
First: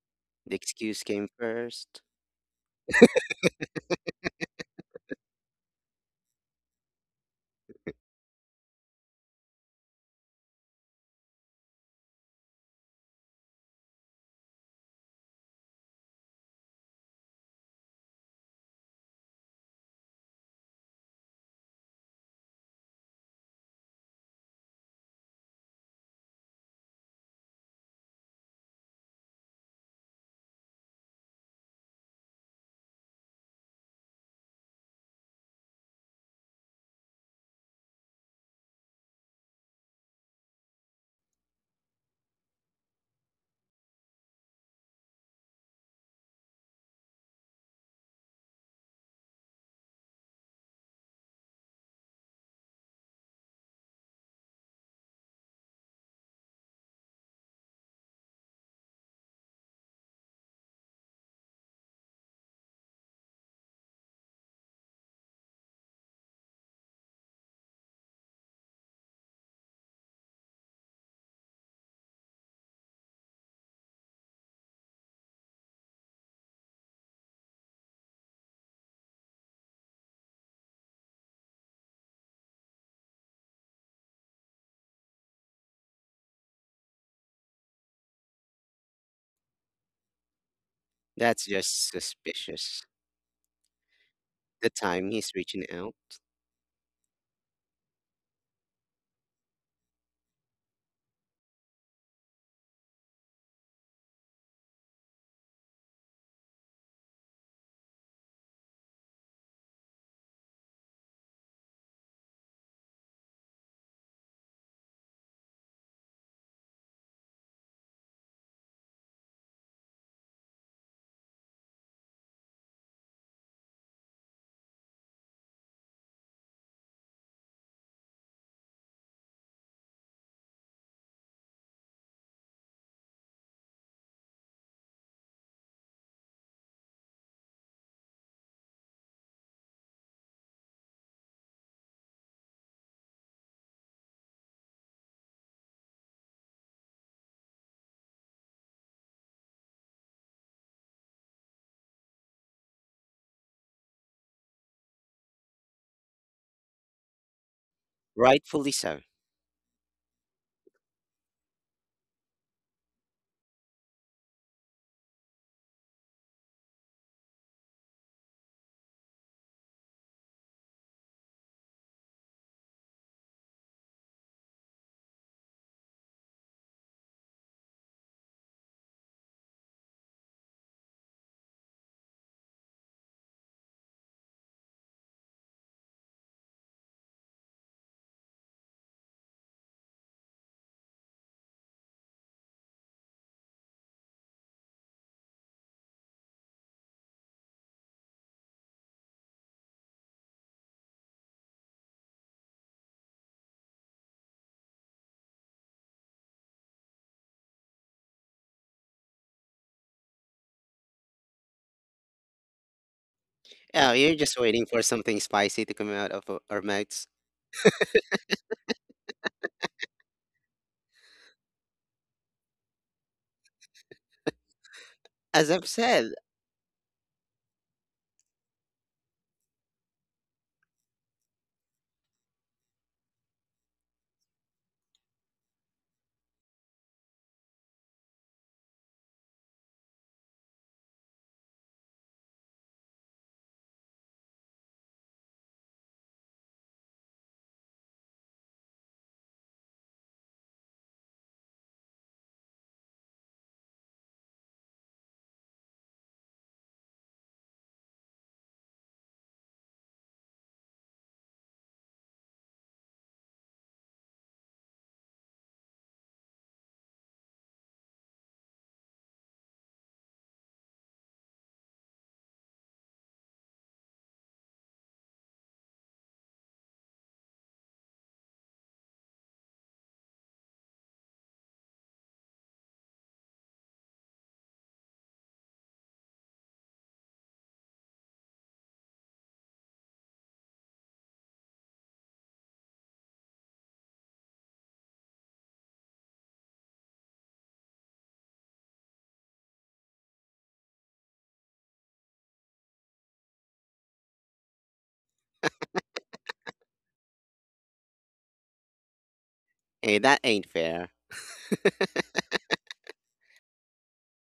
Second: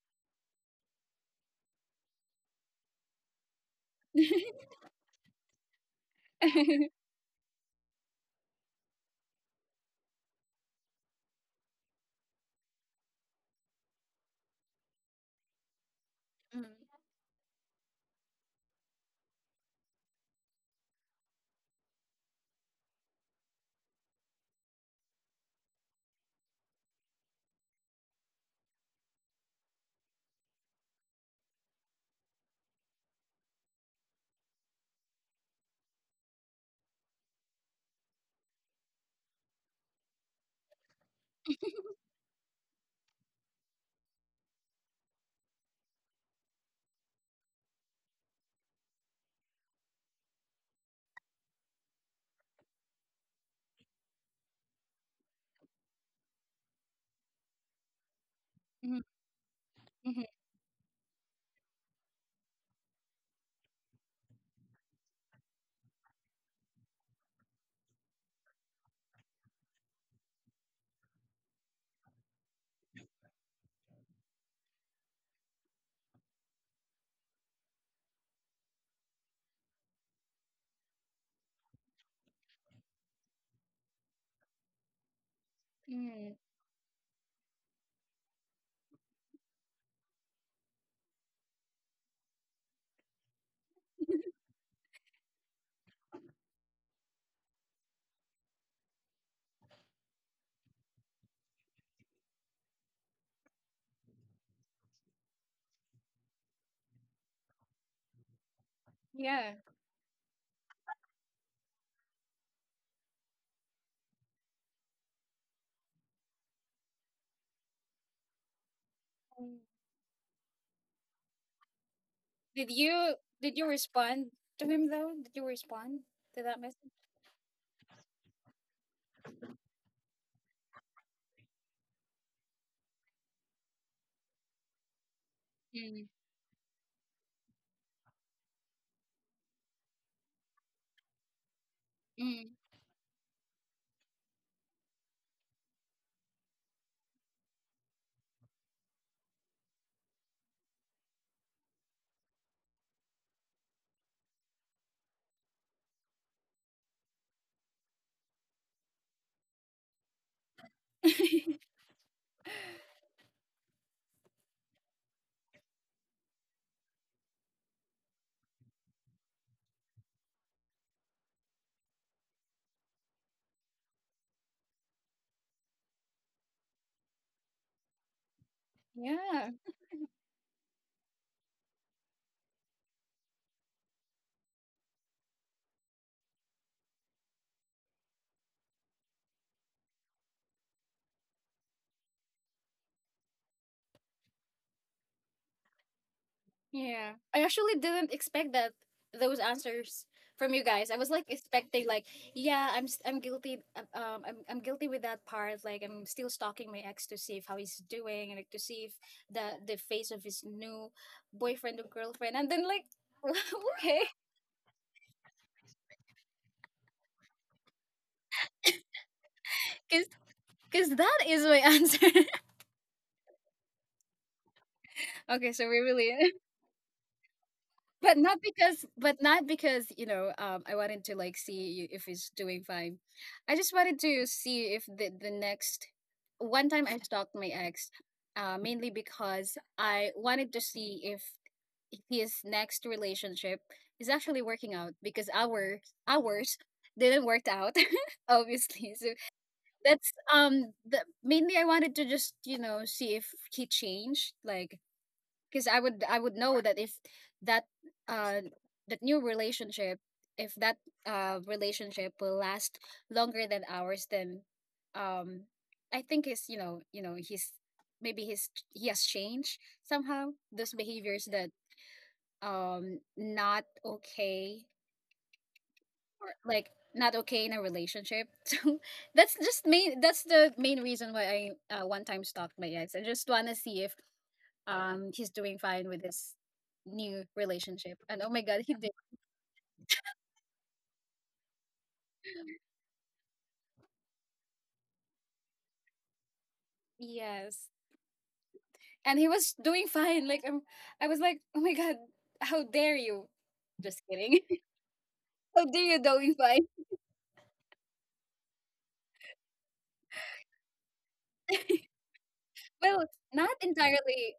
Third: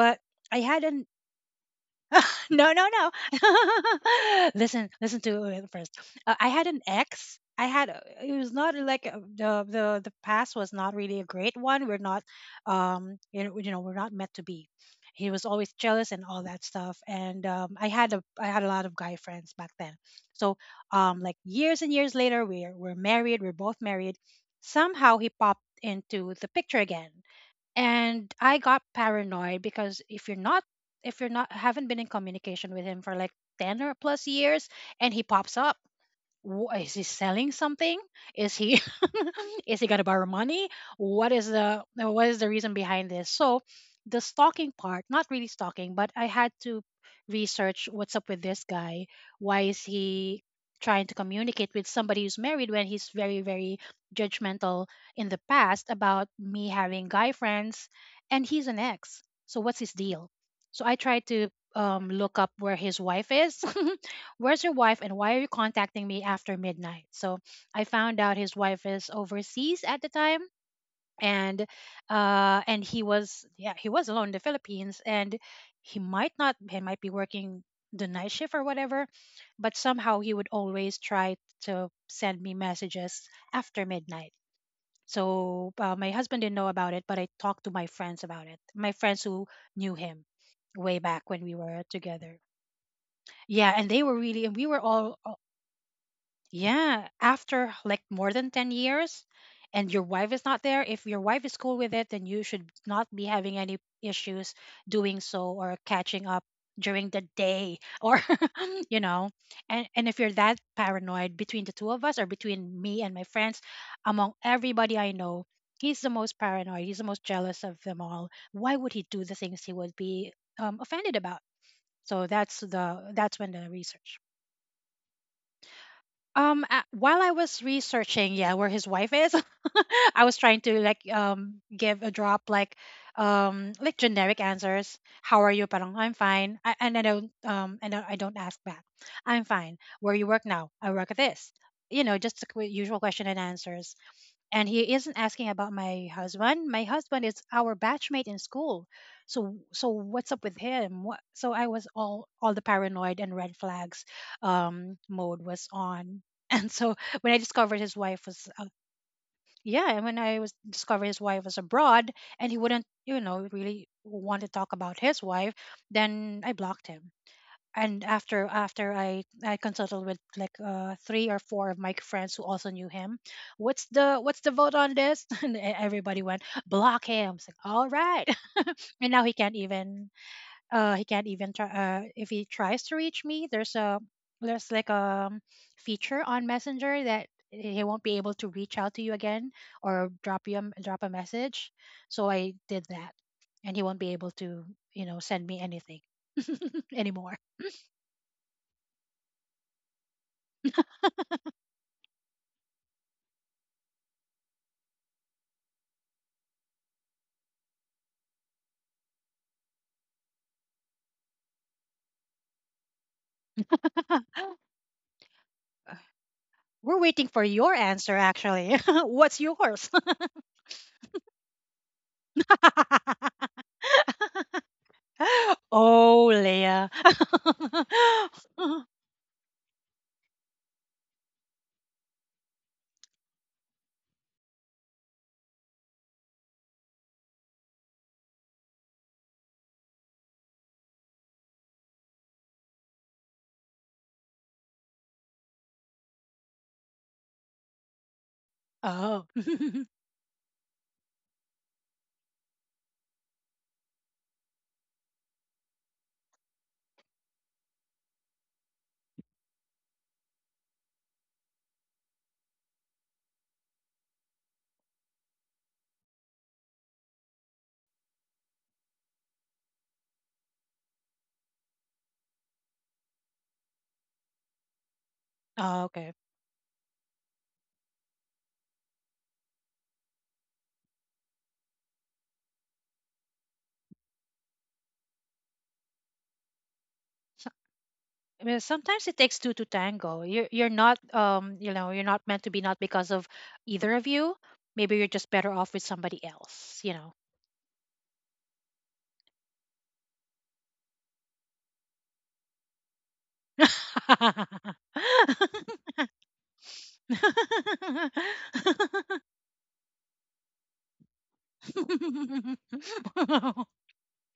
[SPEAKER 3] But
[SPEAKER 2] The
[SPEAKER 3] I had
[SPEAKER 2] excuse
[SPEAKER 3] an
[SPEAKER 2] came first.
[SPEAKER 3] No, no, no. Listen, listen to it first. Uh, I had an
[SPEAKER 1] Mhm,
[SPEAKER 3] ex. I had a- it was not like uh, the the the past was not really a great one. We're not um you know, you know we're not meant to be. He was always jealous and all that stuff. And um, I had a I had a lot of guy friends back then. So, um like years and years later, we're we're married. We're both married. Somehow he popped into the picture again, and I got paranoid, because if you're not if you're not haven't been in communication with him for like ten or plus years, and he pops up. Wh- is he selling something? Is he is he gonna borrow money? What is the uh, what is the reason behind this? So the stalking part, not really stalking, but I had to research what's up with this guy. Why is he trying to communicate with somebody who's married, when he's very, very judgmental in the past about me having guy friends, and he's an
[SPEAKER 1] mhm,
[SPEAKER 3] ex? So what's his
[SPEAKER 1] mhm,
[SPEAKER 3] deal? So I tried to um, look up where his wife is. Where's your wife, and why are you contacting me after midnight? So I found out his wife is overseas at the time, and uh and he was, yeah, he was alone in the Philippines. And he might not he might be working the night shift or whatever, but somehow he would always try to send me messages after midnight. So, uh, my
[SPEAKER 1] mhm.
[SPEAKER 3] husband didn't know about it, but I talked to my friends about it. My friends who knew him way back when
[SPEAKER 2] That's
[SPEAKER 3] we were
[SPEAKER 2] just
[SPEAKER 3] together.
[SPEAKER 2] suspicious.
[SPEAKER 3] Yeah, and they were really, and we
[SPEAKER 2] The
[SPEAKER 3] were
[SPEAKER 2] time
[SPEAKER 3] all.
[SPEAKER 2] he's reaching out.
[SPEAKER 3] Yeah, after like more than ten years, and your wife is not there, if your wife is cool with it, then you should not be having any issues doing so, or catching up during the day, or you know.
[SPEAKER 1] Yeah.
[SPEAKER 3] And and if you're that paranoid between the two of us, or between me and my friends, among everybody I know, he's the most paranoid, he's the most jealous of them all. Why would he do the things he would be um, offended about? So that's
[SPEAKER 1] Did
[SPEAKER 3] the
[SPEAKER 1] you,
[SPEAKER 3] that's when
[SPEAKER 1] did you
[SPEAKER 3] the research.
[SPEAKER 1] respond to him though? Did you respond to that
[SPEAKER 3] Um, a
[SPEAKER 1] message?
[SPEAKER 3] while I was researching, yeah, where his wife is, I was trying to like um give a drop, like um like generic answers. How are you? Parang
[SPEAKER 1] Mm,
[SPEAKER 3] I'm fine. I, and I don't um and I I don't ask back. I'm fine. Where you work now? I work at this. You know, just the
[SPEAKER 1] mm.
[SPEAKER 3] qu- usual question and answers. And he isn't asking about my husband. My husband is our batchmate in school. So so what's up with him? What, so I was all all the paranoid and red flags, um mode was on. And so when I discovered his wife was uh,
[SPEAKER 2] Rightfully so.
[SPEAKER 3] yeah, and when I was discovered his wife was abroad, and he wouldn't, you know, really want to talk about his wife, then I blocked him. And after after I I consulted with like uh three or four of my friends who also knew him, what's the what's the vote on this? And e- everybody went block him. It's like, all right, and now he
[SPEAKER 1] Yeah.
[SPEAKER 3] can't even, uh he can't even try, uh if he tries to reach me. There's a there's like a feature on Messenger that he won't be able to reach out to you again, or drop you a, drop a message. So I did that, and he won't be able to, you know send me anything
[SPEAKER 1] Yeah.
[SPEAKER 3] anymore.
[SPEAKER 1] I actually didn't expect that those answers from you guys. I was like expecting like, yeah, I'm s- I'm guilty, um um, I'm I'm guilty with that part. Like I'm still stalking my ex to see if how he's doing and like to see if the the face of his new boyfriend or girlfriend. And then like
[SPEAKER 2] Oh,
[SPEAKER 1] okay,
[SPEAKER 2] you're just waiting for something spicy to come out of o- our
[SPEAKER 3] We're
[SPEAKER 2] mouths.
[SPEAKER 3] waiting for your answer, actually. What's yours?
[SPEAKER 1] cuz cuz that is my answer.
[SPEAKER 2] As
[SPEAKER 1] Okay, so
[SPEAKER 2] I've
[SPEAKER 1] we
[SPEAKER 2] said,
[SPEAKER 1] really.
[SPEAKER 3] Oh, Leah.
[SPEAKER 1] But not because, but not because, you know, um, I wanted to like see if he's doing fine. I just wanted to see if the the next one time I stalked my ex. Uh, mainly because I wanted to see if his next relationship is actually working out because our ours didn't work out obviously. So
[SPEAKER 3] Oh.
[SPEAKER 1] that's um the, mainly I wanted to just you know see if he changed, like, because I would I would know that if that uh that new relationship, if that uh relationship will last longer than ours, then um I think is, you know you know he's, maybe he's he has changed somehow those behaviors that um not okay,
[SPEAKER 3] Oh, okay.
[SPEAKER 1] or like not okay in a relationship. So that's just main that's the main reason why I, uh, one time stalked my ex. I just wanna see if um he's doing fine with his new
[SPEAKER 3] So,
[SPEAKER 1] relationship, and oh my
[SPEAKER 3] I
[SPEAKER 1] god,
[SPEAKER 3] mean,
[SPEAKER 1] he did.
[SPEAKER 3] sometimes it takes two to tango. You're you're not, um you know you're not meant to be, not because of either of you. Maybe you're just better off with somebody else. You know.
[SPEAKER 1] Yes, and he was doing fine, like, um, I was like, oh my god, how dare you. Just kidding. How dare you doing fine.
[SPEAKER 2] hey, that ain't fair.
[SPEAKER 1] Well, not entirely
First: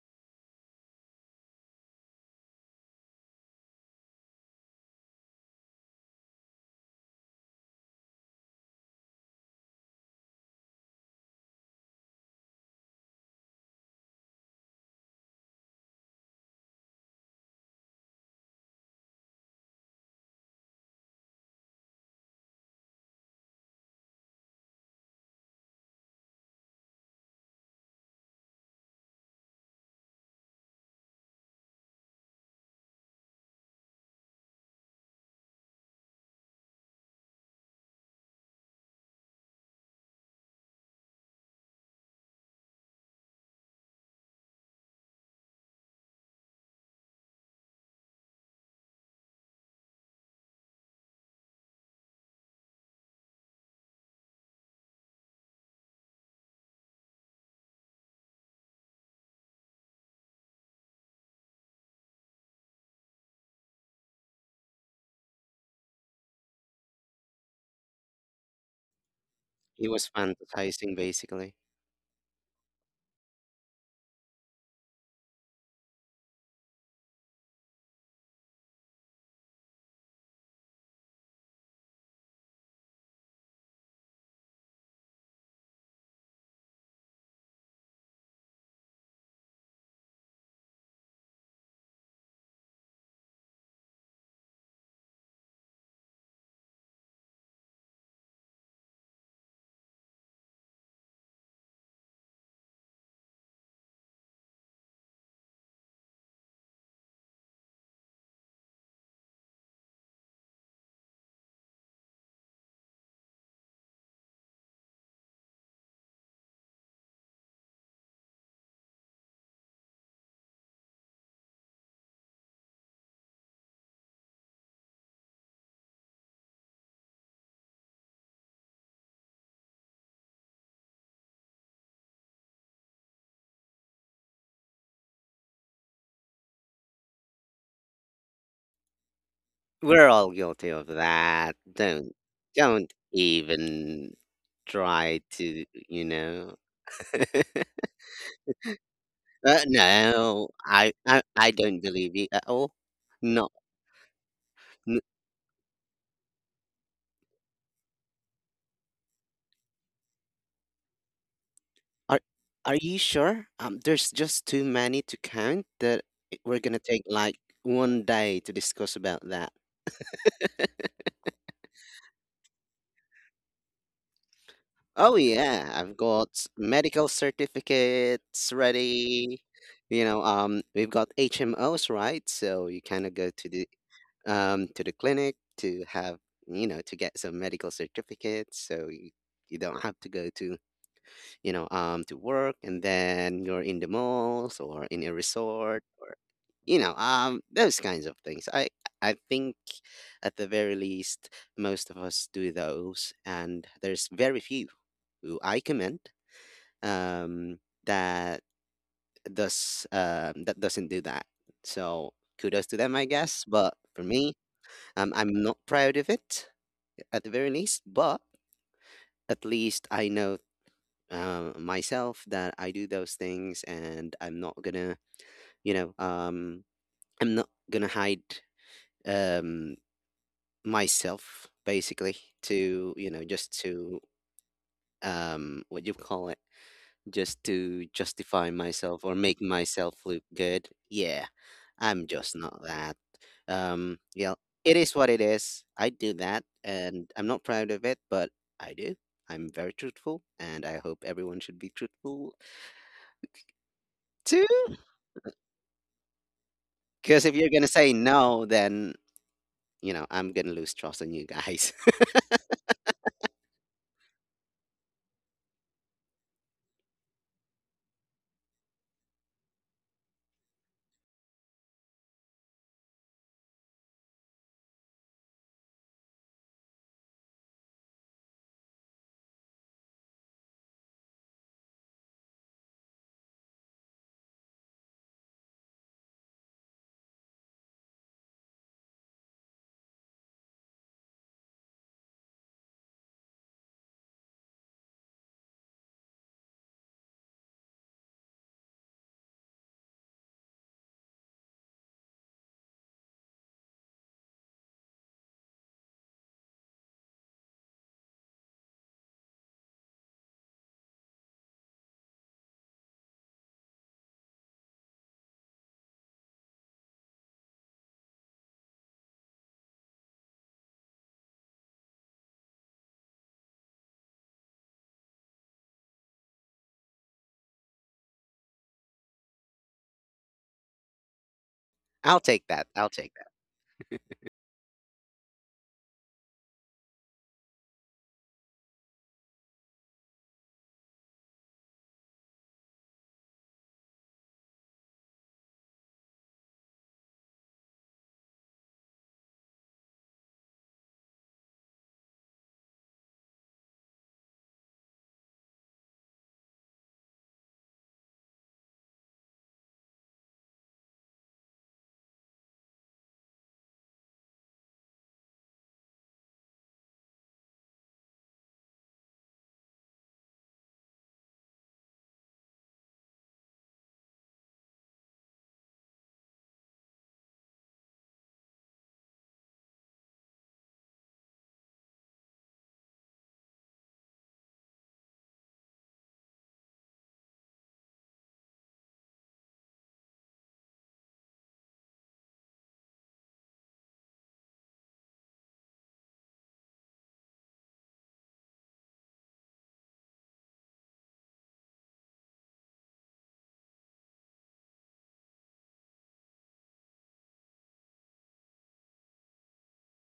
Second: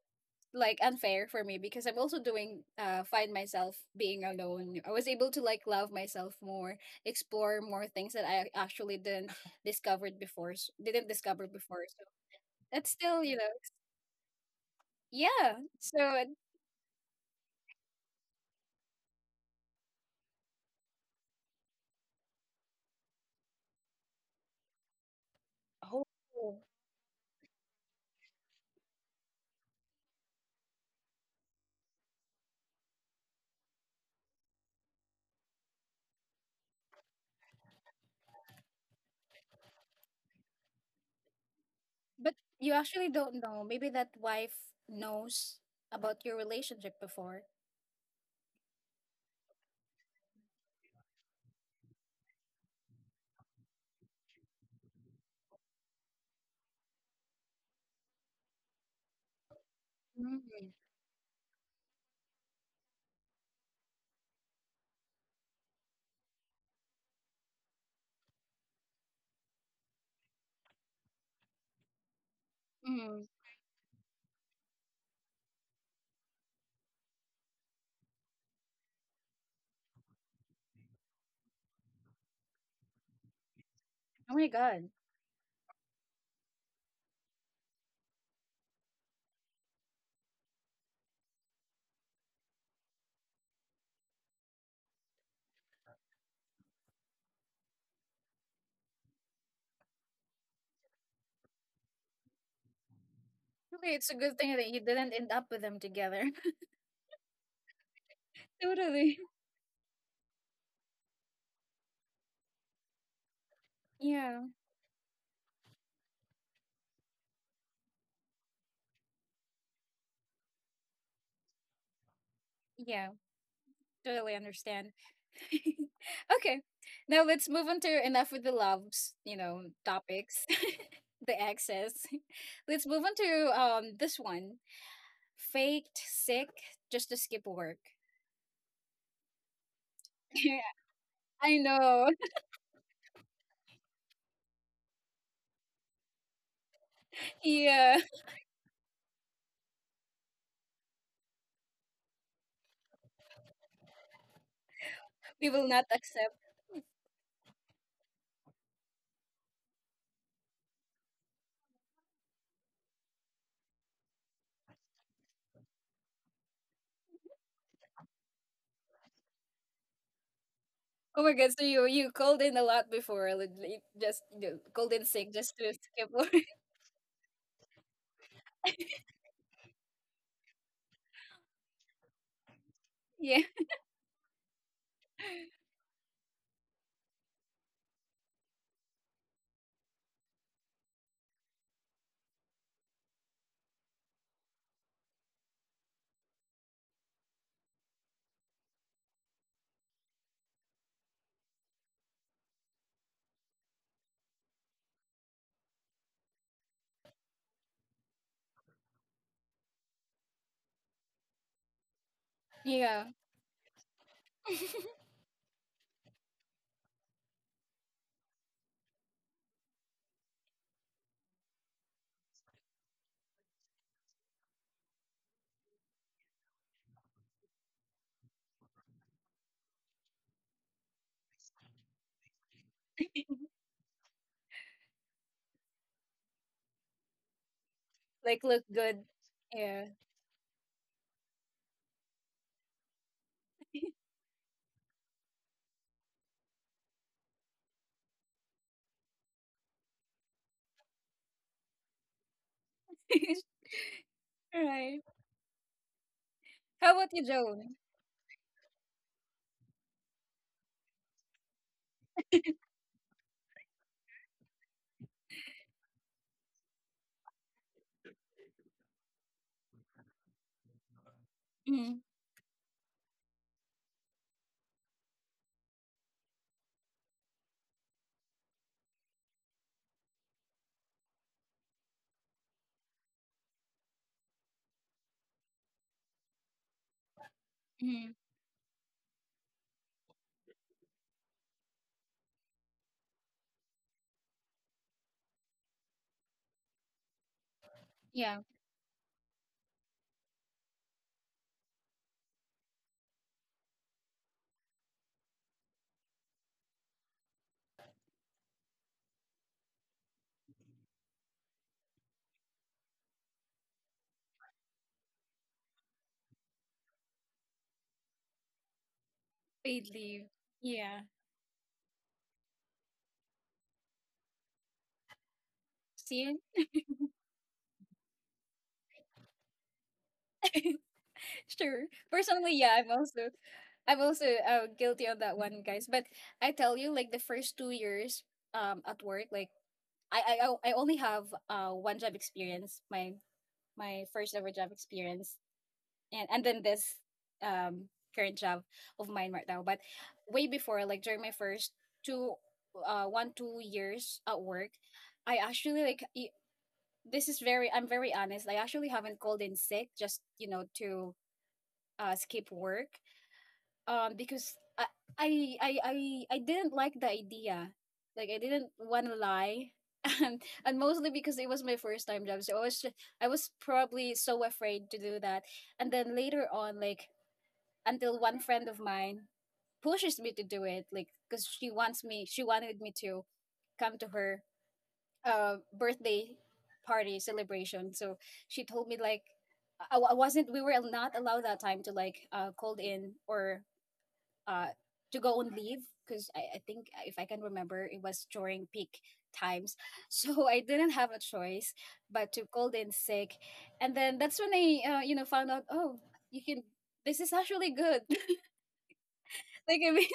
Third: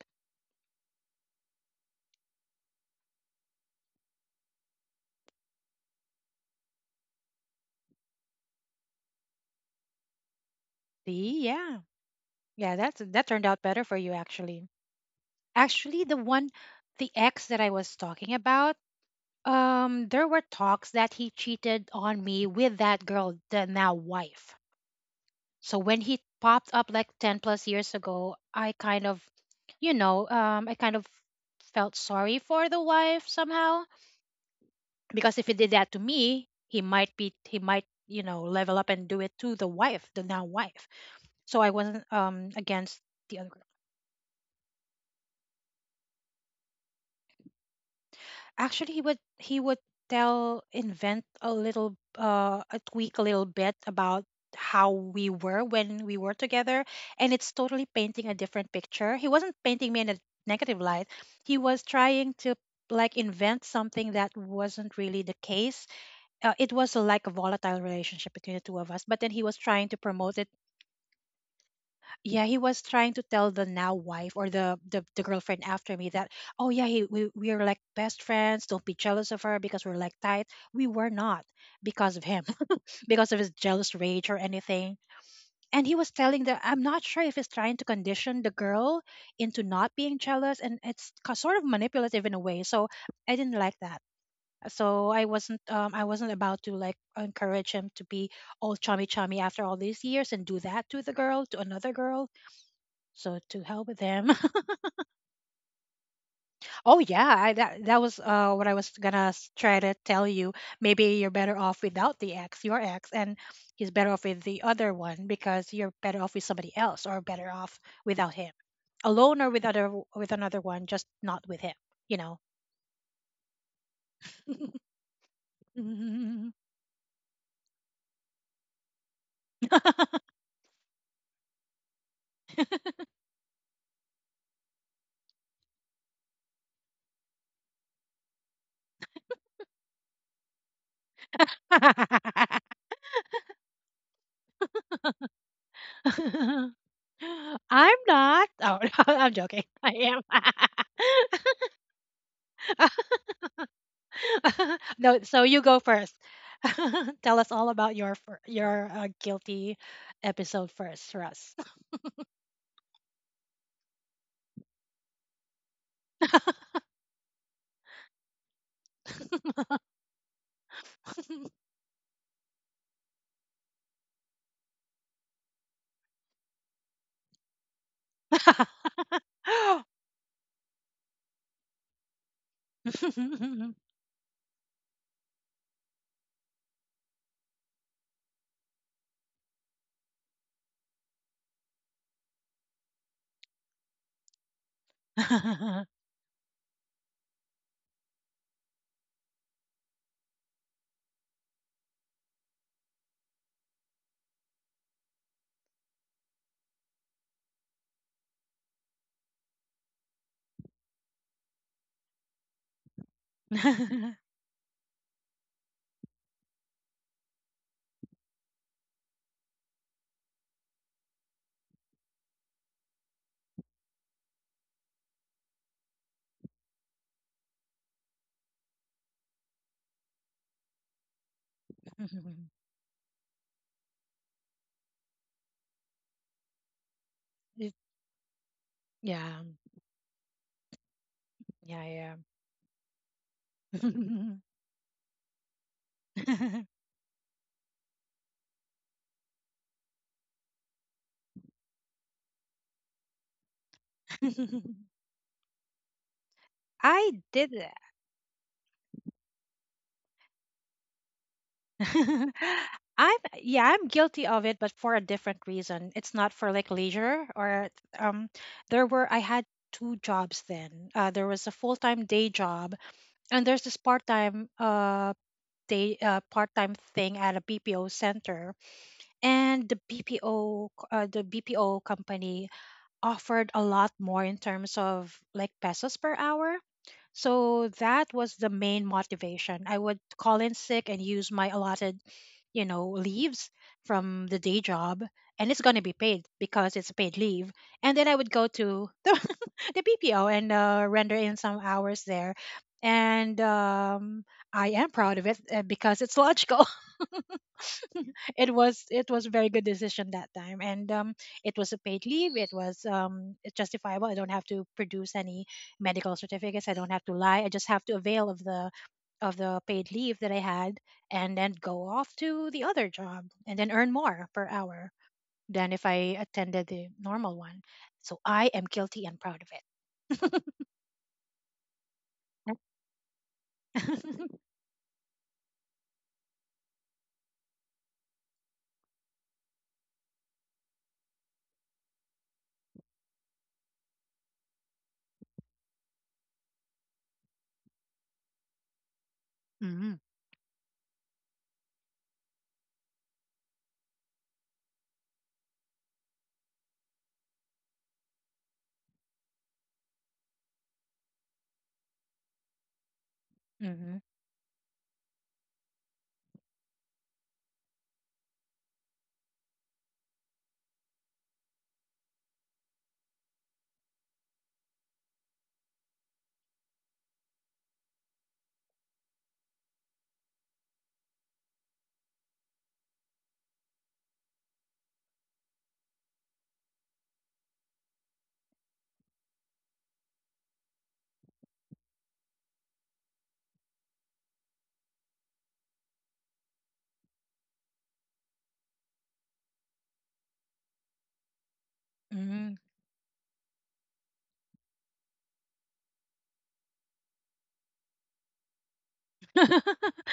[SPEAKER 1] like unfair for me, because I'm also doing, uh find myself being alone, I was able to like love myself more, explore more things that I actually didn't discovered before s- didn't
[SPEAKER 3] See,
[SPEAKER 1] discover
[SPEAKER 3] yeah,
[SPEAKER 1] before. So
[SPEAKER 3] yeah,
[SPEAKER 1] that's
[SPEAKER 3] that's
[SPEAKER 1] still,
[SPEAKER 3] that
[SPEAKER 1] you
[SPEAKER 3] turned
[SPEAKER 1] know.
[SPEAKER 3] out better for you actually.
[SPEAKER 1] Yeah,
[SPEAKER 3] Actually, the
[SPEAKER 1] so.
[SPEAKER 3] one, the ex that I was talking about, um, there were talks that he cheated on me with that girl, the now wife. So when he
[SPEAKER 1] Oh.
[SPEAKER 3] popped up like ten plus years ago, I kind of, you know, um, I kind of felt sorry for the wife somehow. Because if he did that to me, he might be he might, you know level up and do it to the wife, the now wife. So I wasn't,
[SPEAKER 1] But
[SPEAKER 3] um
[SPEAKER 1] you
[SPEAKER 3] against
[SPEAKER 1] actually
[SPEAKER 3] the
[SPEAKER 1] don't
[SPEAKER 3] other
[SPEAKER 1] know.
[SPEAKER 3] girl.
[SPEAKER 1] Maybe that wife knows about your relationship before.
[SPEAKER 3] Actually, he would he would tell, invent a little uh a tweak a little bit about how we were when we were together, and it's totally painting a different picture. He wasn't painting me in a
[SPEAKER 1] Mm.
[SPEAKER 3] negative light. He was trying to like invent something that wasn't really the case. uh, it was a, like a volatile relationship between the two of us, but then he was trying
[SPEAKER 2] He
[SPEAKER 3] to
[SPEAKER 2] was
[SPEAKER 3] promote it.
[SPEAKER 2] fantasizing, basically.
[SPEAKER 3] Yeah, he was trying to
[SPEAKER 1] Mm.
[SPEAKER 3] tell the now wife, or the the, the girlfriend after me, that oh yeah, he, we, we are like best friends, don't be jealous of her, because we're like tight. We were not, because of him. Because of his jealous rage or
[SPEAKER 1] Oh my God.
[SPEAKER 3] anything. And he was telling that, I'm not sure if he's trying to condition the girl into not being jealous, and it's ca- sort of manipulative in a way. So I didn't like that. So I wasn't um, I wasn't about to like encourage him to be all chummy chummy after all these years, and do that to the girl, to another girl. So to hell
[SPEAKER 1] Really,
[SPEAKER 3] with
[SPEAKER 1] it's a
[SPEAKER 3] him.
[SPEAKER 1] good thing that you didn't end up with them together.
[SPEAKER 3] Oh yeah, I, that that was uh, what I was
[SPEAKER 1] Totally.
[SPEAKER 3] gonna s- try to tell you. Maybe you're better off without the ex, your ex, and he's better off with
[SPEAKER 1] Yeah.
[SPEAKER 3] the other one, because you're better off with somebody else, or better off without him, alone or with other with another one, just not with him. You know.
[SPEAKER 1] Yeah. Totally understand. Okay. Now let's move on to, enough with the loves, you know, topics, the access. Let's move on to um this one. Faked sick just to skip work.
[SPEAKER 2] We're all
[SPEAKER 1] Yeah,
[SPEAKER 2] guilty of that.
[SPEAKER 1] I know.
[SPEAKER 2] Don't, don't even try to, you know.
[SPEAKER 3] I'm
[SPEAKER 1] Yeah.
[SPEAKER 3] not. Oh, I'm
[SPEAKER 2] Uh,
[SPEAKER 3] joking. I am.
[SPEAKER 2] no, I, I I don't believe you at all. No, n-
[SPEAKER 3] No, so
[SPEAKER 1] We
[SPEAKER 3] you
[SPEAKER 1] will
[SPEAKER 3] go
[SPEAKER 1] not
[SPEAKER 3] first.
[SPEAKER 1] accept.
[SPEAKER 3] Tell us all about your fir- your uh, guilty episode first, Russ.
[SPEAKER 2] are are you sure? Um, there's just too many to count that i- we're gonna take like one day to discuss about that.
[SPEAKER 1] Oh my god, so you you called in a lot before, like, like, just you know, called in
[SPEAKER 2] Oh
[SPEAKER 1] sick just
[SPEAKER 2] yeah,
[SPEAKER 1] to
[SPEAKER 2] I've
[SPEAKER 1] skip
[SPEAKER 2] got
[SPEAKER 1] over.
[SPEAKER 2] medical certificates ready. You know, um, we've got H M Os, right? So you kind of go
[SPEAKER 1] Yeah,
[SPEAKER 2] to the um to the clinic to have you know to get some medical certificates, so you, you don't have to go to you know, um, to work, and then you're in the malls or in a resort, or you know, um, those kinds of things. I I think at the very least, most of us do those, and there's very few who I commend, um, that does um, that doesn't do that. So kudos to them,
[SPEAKER 1] yeah,
[SPEAKER 2] I guess. But for me, um, I'm not proud of it at the very least, but at least I know, uh, myself, that I do those things, and I'm not gonna, you know, um, I'm not gonna hide, um, myself, basically, to, you know, just to, um, what you call it, just to
[SPEAKER 1] like
[SPEAKER 2] justify
[SPEAKER 1] look
[SPEAKER 2] myself
[SPEAKER 1] good.
[SPEAKER 2] or
[SPEAKER 3] Yeah,
[SPEAKER 2] make
[SPEAKER 1] Yeah,
[SPEAKER 2] myself look good. Yeah, I'm
[SPEAKER 3] yeah,
[SPEAKER 2] just not that.
[SPEAKER 3] yeah.
[SPEAKER 2] Um, yeah, it is what it is. I do that and I'm not proud of it, but I do. I'm very truthful and I hope everyone should be truthful too.
[SPEAKER 1] right. How about
[SPEAKER 3] I
[SPEAKER 1] you,
[SPEAKER 2] Because if you're
[SPEAKER 3] did.
[SPEAKER 2] gonna
[SPEAKER 1] Joan?
[SPEAKER 2] say no, then you know I'm gonna lose trust in you guys.
[SPEAKER 3] I'm yeah, I'm guilty of it, but for a different reason. It's not for like leisure or um there were I had two jobs then. Uh there was a
[SPEAKER 1] Mm,
[SPEAKER 3] full-time day job, and there's this part-time uh day uh part-time thing at a B P O center, and the B P O uh, the B P O company offered a lot more in terms of like pesos per hour. So that
[SPEAKER 1] mm,
[SPEAKER 3] was the main motivation. I would call in sick and use my allotted, you know, leaves from the day job, and it's going to be paid because it's a paid leave. And then I would
[SPEAKER 1] yeah,
[SPEAKER 3] go to the, the P P O and, uh, render in some hours there. And um, I am proud of it, uh, because it's logical. it was it was a very good decision that time. And um, it was a paid leave, it was um, justifiable. I don't have to produce any medical certificates, I don't have to lie, I just have to avail of the of the
[SPEAKER 1] paid
[SPEAKER 3] paid leave
[SPEAKER 1] leave.
[SPEAKER 3] that I had,
[SPEAKER 1] Yeah,
[SPEAKER 3] and then go off to the other job and then earn more per hour than if I
[SPEAKER 1] see,
[SPEAKER 3] attended the normal one. So I am guilty and proud of it.
[SPEAKER 1] sure.
[SPEAKER 2] I'll take
[SPEAKER 1] Personally,
[SPEAKER 2] that.
[SPEAKER 1] yeah, I'm
[SPEAKER 2] I'll take that.
[SPEAKER 1] also I'm also uh, guilty on that one, guys. But I tell you, like the first two years um at work, like I I I only have uh one job experience, my my first ever job experience, and and then this um current job of mine right now.
[SPEAKER 3] Mm-hmm.
[SPEAKER 1] But way before, like during my first two, uh, one two years at work, I actually like y- this is very I'm very honest. I actually haven't called in sick just you know to uh skip work
[SPEAKER 3] Hmm.
[SPEAKER 1] um because I I I I, I didn't like the idea. Like I didn't want to lie. And, and mostly because it was my first time job, so i was ju- I was probably so afraid to do that. And then later on, like, until one friend of mine pushes me to do it, like because she wants me she wanted me to come to her uh birthday party celebration. So she told me, like, I, I wasn't, we were not allowed that time to like uh called in or uh to go on leave because I, I think if I can remember, it was during peak times. So I didn't have a choice but to
[SPEAKER 3] Hmm.
[SPEAKER 1] call in sick. And then that's when I, uh, you know, found out, oh, you can, this is actually good. Like I mean,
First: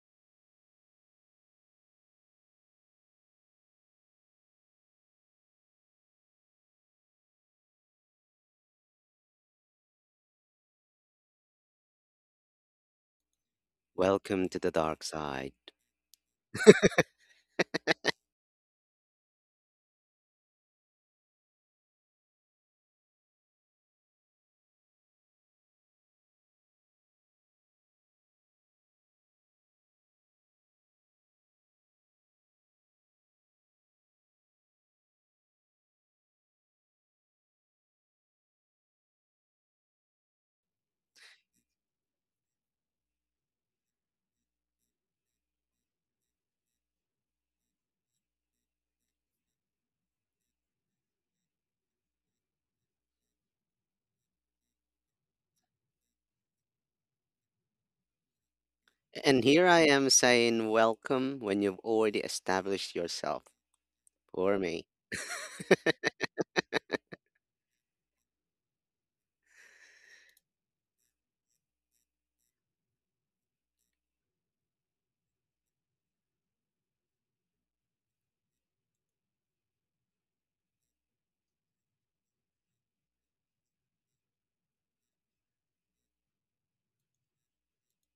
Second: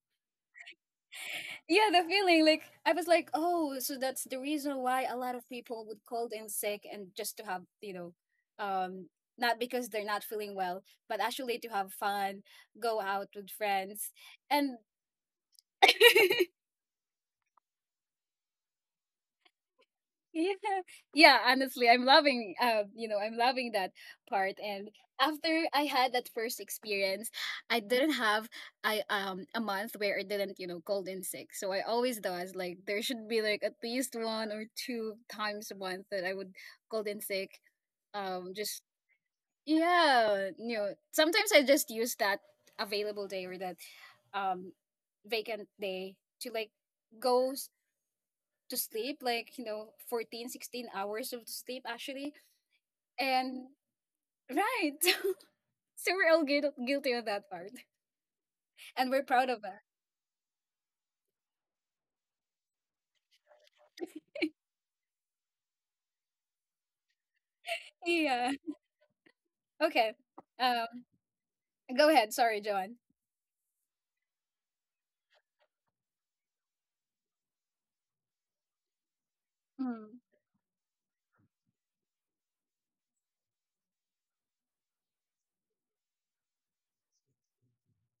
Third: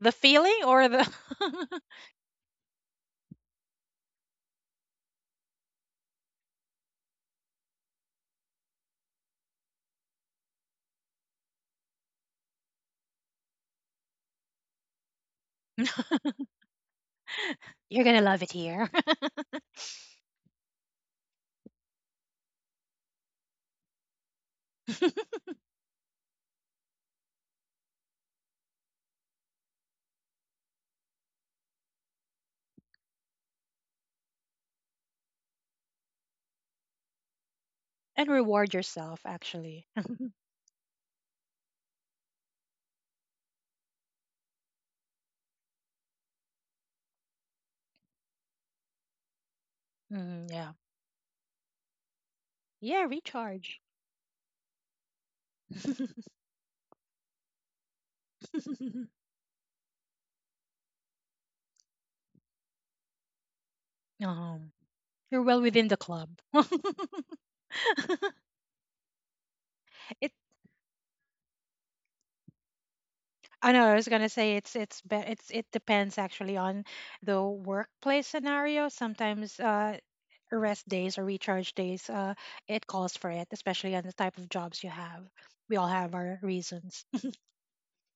[SPEAKER 3] The feeling or the
[SPEAKER 1] yeah, the feeling, like, I was like, oh, so that's the reason why a lot of people would call in sick and just to have, you know, um not because they're not feeling well, but actually to have fun, go out with friends.
[SPEAKER 2] Welcome to the
[SPEAKER 1] And
[SPEAKER 2] dark side.
[SPEAKER 3] you're gonna love it here.
[SPEAKER 1] yeah, yeah, honestly, I'm loving, uh, you know, I'm loving that part. And after I had that first experience, I didn't have I um a month where I didn't, you know, called in sick. So I always does, like there should be like at least one or two times a month that I would called in sick.
[SPEAKER 3] And
[SPEAKER 1] Um
[SPEAKER 3] reward
[SPEAKER 1] just
[SPEAKER 3] yourself, actually.
[SPEAKER 1] yeah, you know, sometimes I just use that available day, or that um vacant day, to like go to sleep, like, you know, fourteen,
[SPEAKER 3] Mhm, yeah,
[SPEAKER 1] sixteen hours of sleep actually.
[SPEAKER 3] yeah,
[SPEAKER 1] And
[SPEAKER 3] recharge.
[SPEAKER 1] right. So we're all guil- guilty of that part. And we're
[SPEAKER 2] And
[SPEAKER 1] proud of
[SPEAKER 2] here
[SPEAKER 1] that.
[SPEAKER 2] I am saying welcome when you've already established yourself for
[SPEAKER 3] um,
[SPEAKER 2] me.
[SPEAKER 3] you're well within the club.
[SPEAKER 1] Yeah. Okay.
[SPEAKER 3] it.
[SPEAKER 1] Um Go ahead. Sorry, John.
[SPEAKER 3] I know. I was gonna say, it's it's be, it's it depends actually on the workplace scenario. Sometimes, uh,
[SPEAKER 1] Mm,
[SPEAKER 3] rest days or recharge days, uh, it calls for it, especially on the type of jobs you have. We all have our reasons.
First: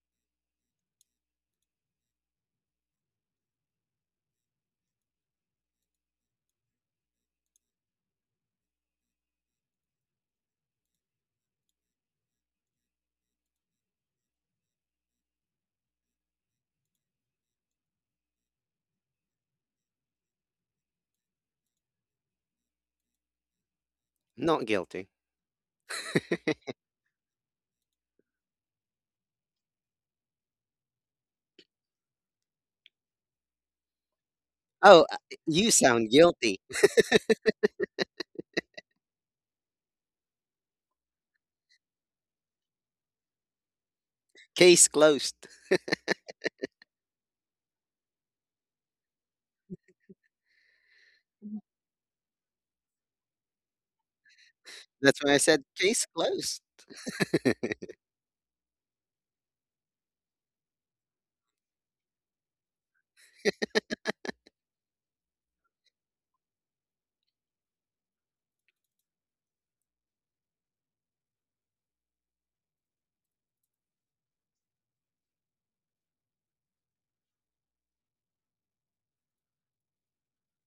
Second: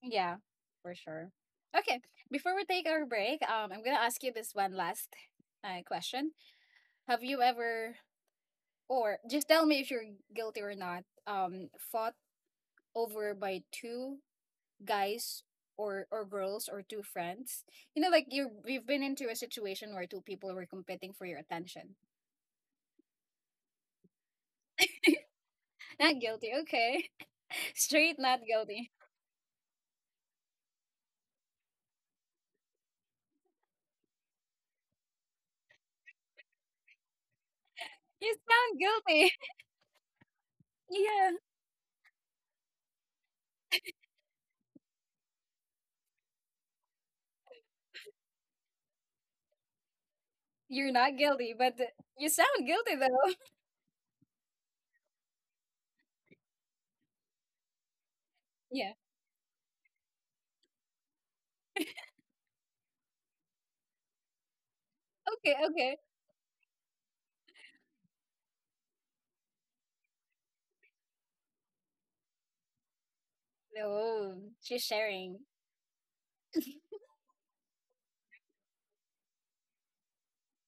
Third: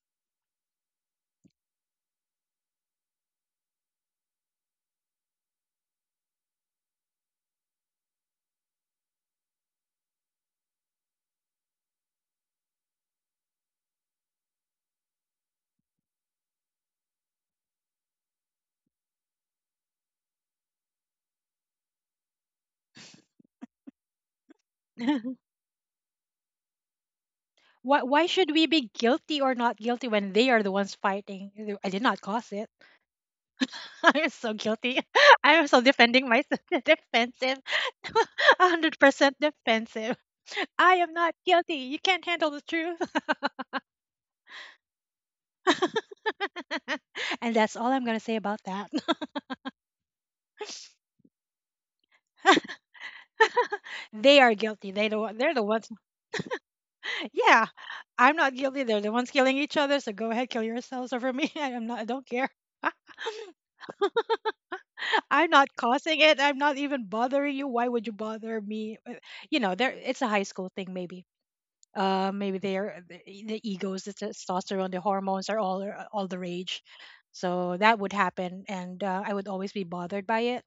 [SPEAKER 1] yeah, for sure. Okay. Before we take our break, um I'm gonna ask you this one last uh, question. Have you ever, or just tell me if you're guilty or not, um, fought over by two guys, or or girls, or two friends, you know, like you, we've been into a situation where two people were competing for your attention.
[SPEAKER 2] Not guilty.
[SPEAKER 1] Not guilty. Okay.
[SPEAKER 3] why,
[SPEAKER 1] Straight
[SPEAKER 3] Why
[SPEAKER 1] not
[SPEAKER 3] should we
[SPEAKER 1] guilty.
[SPEAKER 3] be guilty or not guilty, when they are the ones fighting? I did not cause it. I'm so guilty.
[SPEAKER 2] Oh, uh, you
[SPEAKER 3] I'm so
[SPEAKER 2] sound
[SPEAKER 3] defending
[SPEAKER 2] guilty.
[SPEAKER 3] myself. Defensive.
[SPEAKER 1] You sound guilty.
[SPEAKER 3] one hundred percent defensive. I am
[SPEAKER 1] Yeah.
[SPEAKER 3] not guilty. You can't handle the truth.
[SPEAKER 2] Case closed.
[SPEAKER 3] And that's all I'm going to say about that.
[SPEAKER 1] You're not guilty but you sound guilty though.
[SPEAKER 3] they are guilty. They the,
[SPEAKER 2] That's why
[SPEAKER 3] one-
[SPEAKER 2] I
[SPEAKER 3] they're the
[SPEAKER 2] said
[SPEAKER 3] ones.
[SPEAKER 2] case closed.
[SPEAKER 3] Yeah, I'm not guilty.
[SPEAKER 1] Yeah.
[SPEAKER 3] They're the ones killing each other. So go ahead, kill yourselves over me. I'm not. I don't care. I'm
[SPEAKER 1] Okay,
[SPEAKER 3] not
[SPEAKER 1] okay.
[SPEAKER 3] causing it. I'm not even bothering you. Why would you bother me? Uh, You know, there. It's a high school thing, maybe. Uh, maybe their the, e, the egos, the
[SPEAKER 1] No, she's
[SPEAKER 3] testosterone, the
[SPEAKER 1] sharing.
[SPEAKER 3] hormones are all, uh, all the rage. So that would happen, and, uh, I would always be bothered by it.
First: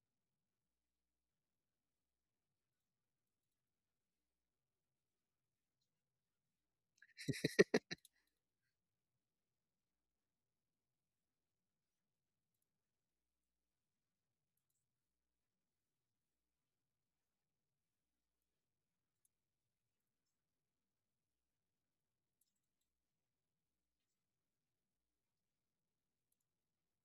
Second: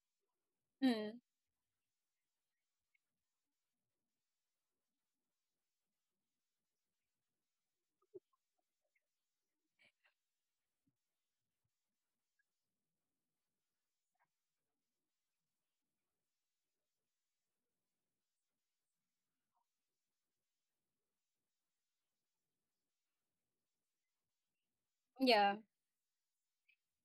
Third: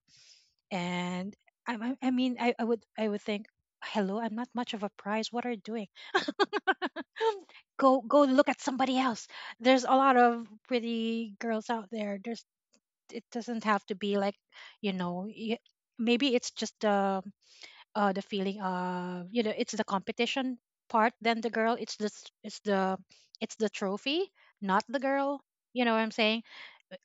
[SPEAKER 1] Mm,
[SPEAKER 3] And, I, I I mean, I, I would I would think, hello, I'm not much of a prize. What are you doing? go go look at somebody else. There's a lot of pretty girls out there. There's It doesn't have to be like, you know, y- maybe it's just the uh, the feeling of, you know, it's the competition part, then the girl, it's the s- it's the it's the trophy, not the girl.
[SPEAKER 1] yeah.
[SPEAKER 3] You know what I'm saying. Uh,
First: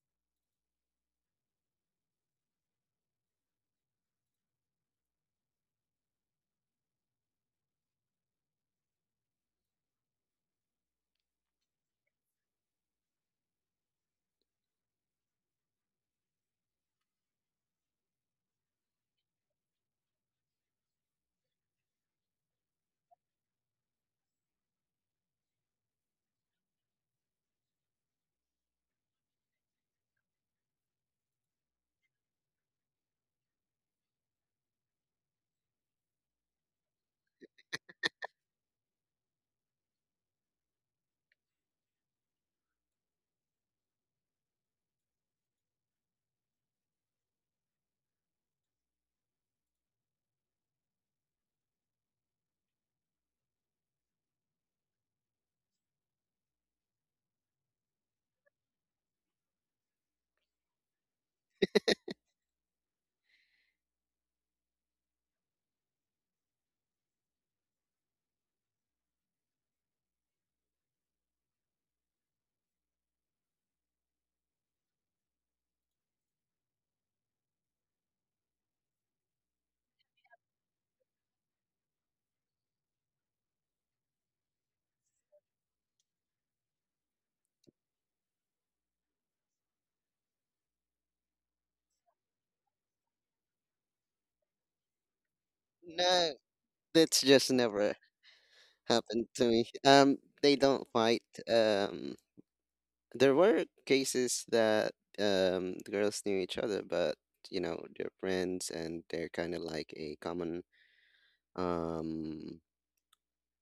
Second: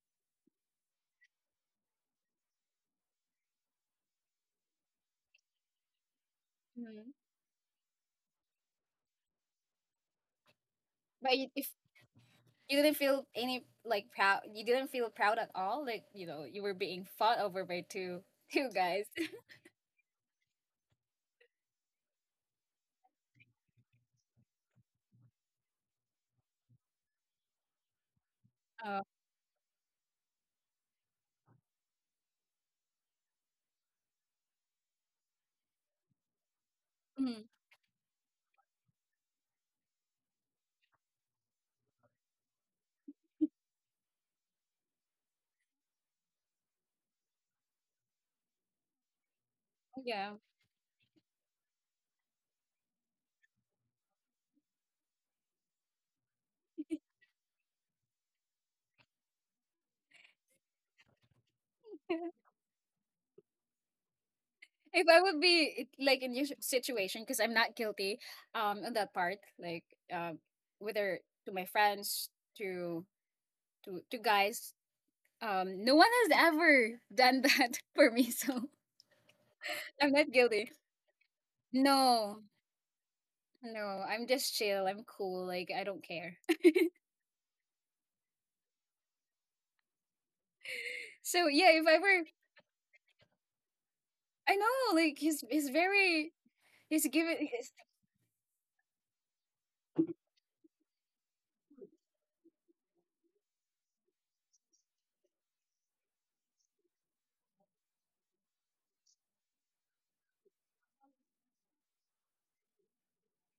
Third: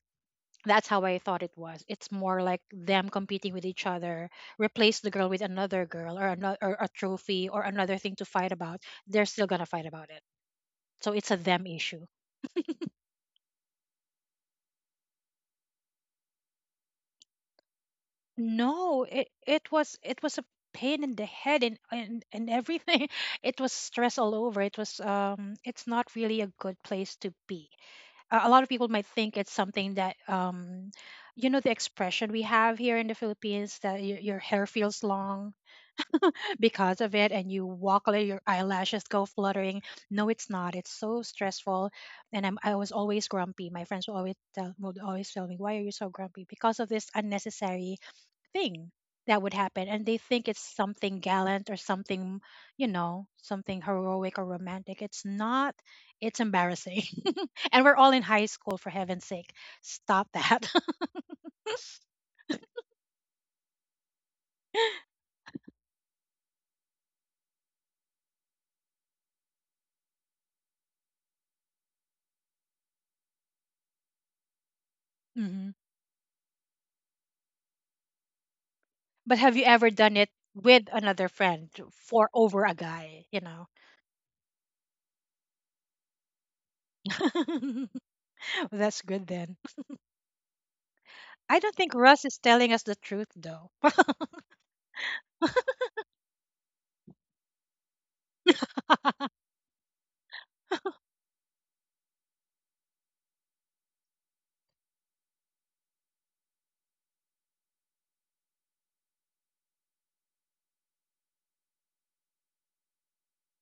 [SPEAKER 3] that's how I thought it was. It's more like them competing with each other. Replace the girl with another girl, or another, or a
[SPEAKER 1] Mm.
[SPEAKER 3] trophy, or another thing to fight about. They're still gonna fight about it, so it's a
[SPEAKER 1] But you,
[SPEAKER 3] them
[SPEAKER 1] if
[SPEAKER 3] issue.
[SPEAKER 1] you didn't feel any like proud, you didn't feel proud at all, like, you know, you were being fought over by two two
[SPEAKER 3] No,
[SPEAKER 1] guys.
[SPEAKER 3] it, it was it was a pain in the head and, and, and everything. It was stress all over. It was um it's not really a good place to be. A a lot of people
[SPEAKER 1] Uh,
[SPEAKER 3] might think it's something that, um you know, the expression we have here in the Philippines, that your, your hair feels long. Because of it,
[SPEAKER 1] mm,
[SPEAKER 3] and you walk away, your eyelashes go fluttering. No, it's not, it's so stressful. And I'm, I was always grumpy. My friends would always tell would always tell me, why are you so grumpy because of this unnecessary thing that would happen. And they
[SPEAKER 1] yeah.
[SPEAKER 3] think it's something gallant, or something, you know, something heroic or romantic. It's not, it's embarrassing. And we're all in high school, for heaven's sake, stop that.
[SPEAKER 1] If I would be it- like in your s- situation, because I'm not guilty um on that part, like um whether to my friends, to to to guys,
[SPEAKER 3] Hmm,
[SPEAKER 1] um no one has ever done that for me, so.
[SPEAKER 3] but have you ever done
[SPEAKER 1] I'm
[SPEAKER 3] it
[SPEAKER 1] not guilty.
[SPEAKER 3] with another friend for
[SPEAKER 1] No,
[SPEAKER 3] over a guy, you know?
[SPEAKER 1] no, I'm just chill. I'm cool. Like I don't care.
[SPEAKER 3] That's good, then.
[SPEAKER 1] So
[SPEAKER 3] I don't
[SPEAKER 1] yeah, if
[SPEAKER 3] think
[SPEAKER 1] I
[SPEAKER 3] Russ
[SPEAKER 1] were,
[SPEAKER 3] is telling us the truth, though.
[SPEAKER 1] I know, like he's he's
[SPEAKER 2] No.
[SPEAKER 1] very, he's
[SPEAKER 2] That's
[SPEAKER 1] given.
[SPEAKER 2] just
[SPEAKER 1] He's.
[SPEAKER 2] never happened to me. Um, they don't fight. Um, there were cases that um the girls knew each other, but you know they're friends and they're kind of like a common um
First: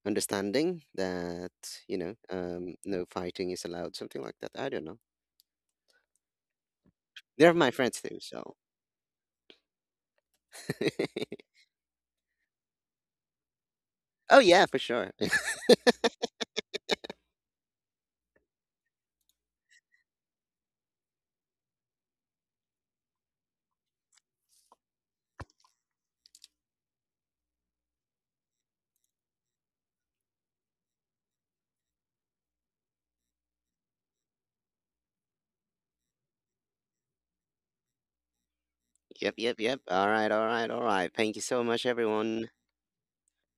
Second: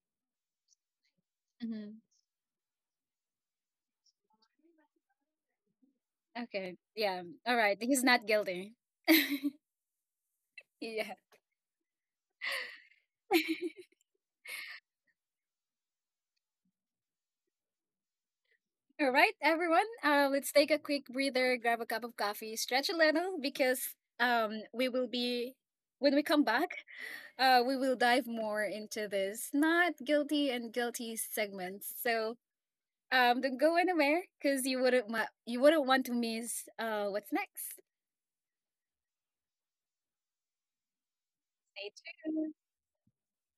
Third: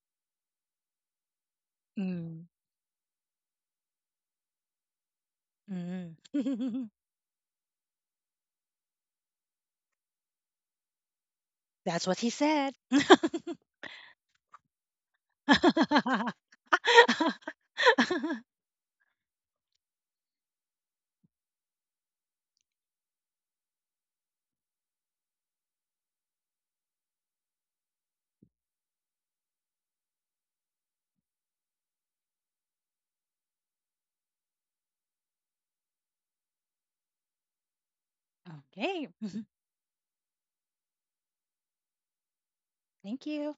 [SPEAKER 2] understanding that you
[SPEAKER 1] Mhm.
[SPEAKER 2] know
[SPEAKER 3] Mm,
[SPEAKER 2] um no fighting is allowed, something like that. I don't know.
[SPEAKER 3] mm.
[SPEAKER 1] Okay, yeah,
[SPEAKER 2] They're
[SPEAKER 1] all
[SPEAKER 2] my
[SPEAKER 1] right.
[SPEAKER 2] friends
[SPEAKER 1] He's
[SPEAKER 2] too,
[SPEAKER 1] not
[SPEAKER 2] so.
[SPEAKER 1] guilty. Yeah.
[SPEAKER 3] That's what he said.
[SPEAKER 2] Oh yeah, for sure.
[SPEAKER 3] Okay.
[SPEAKER 1] All right, everyone. Uh, let's take a quick breather, grab a cup of coffee, stretch a little, because um, we will be when we come back. Uh, we will dive more into this not guilty and guilty segments. So um, don't go anywhere, because you wouldn't ma- you wouldn't want to miss uh what's next.
[SPEAKER 2] Yep, yep, yep. All right, all right, all right. Thank you so much,
[SPEAKER 1] Stay
[SPEAKER 2] everyone.
[SPEAKER 1] tuned.
[SPEAKER 3] Thank you.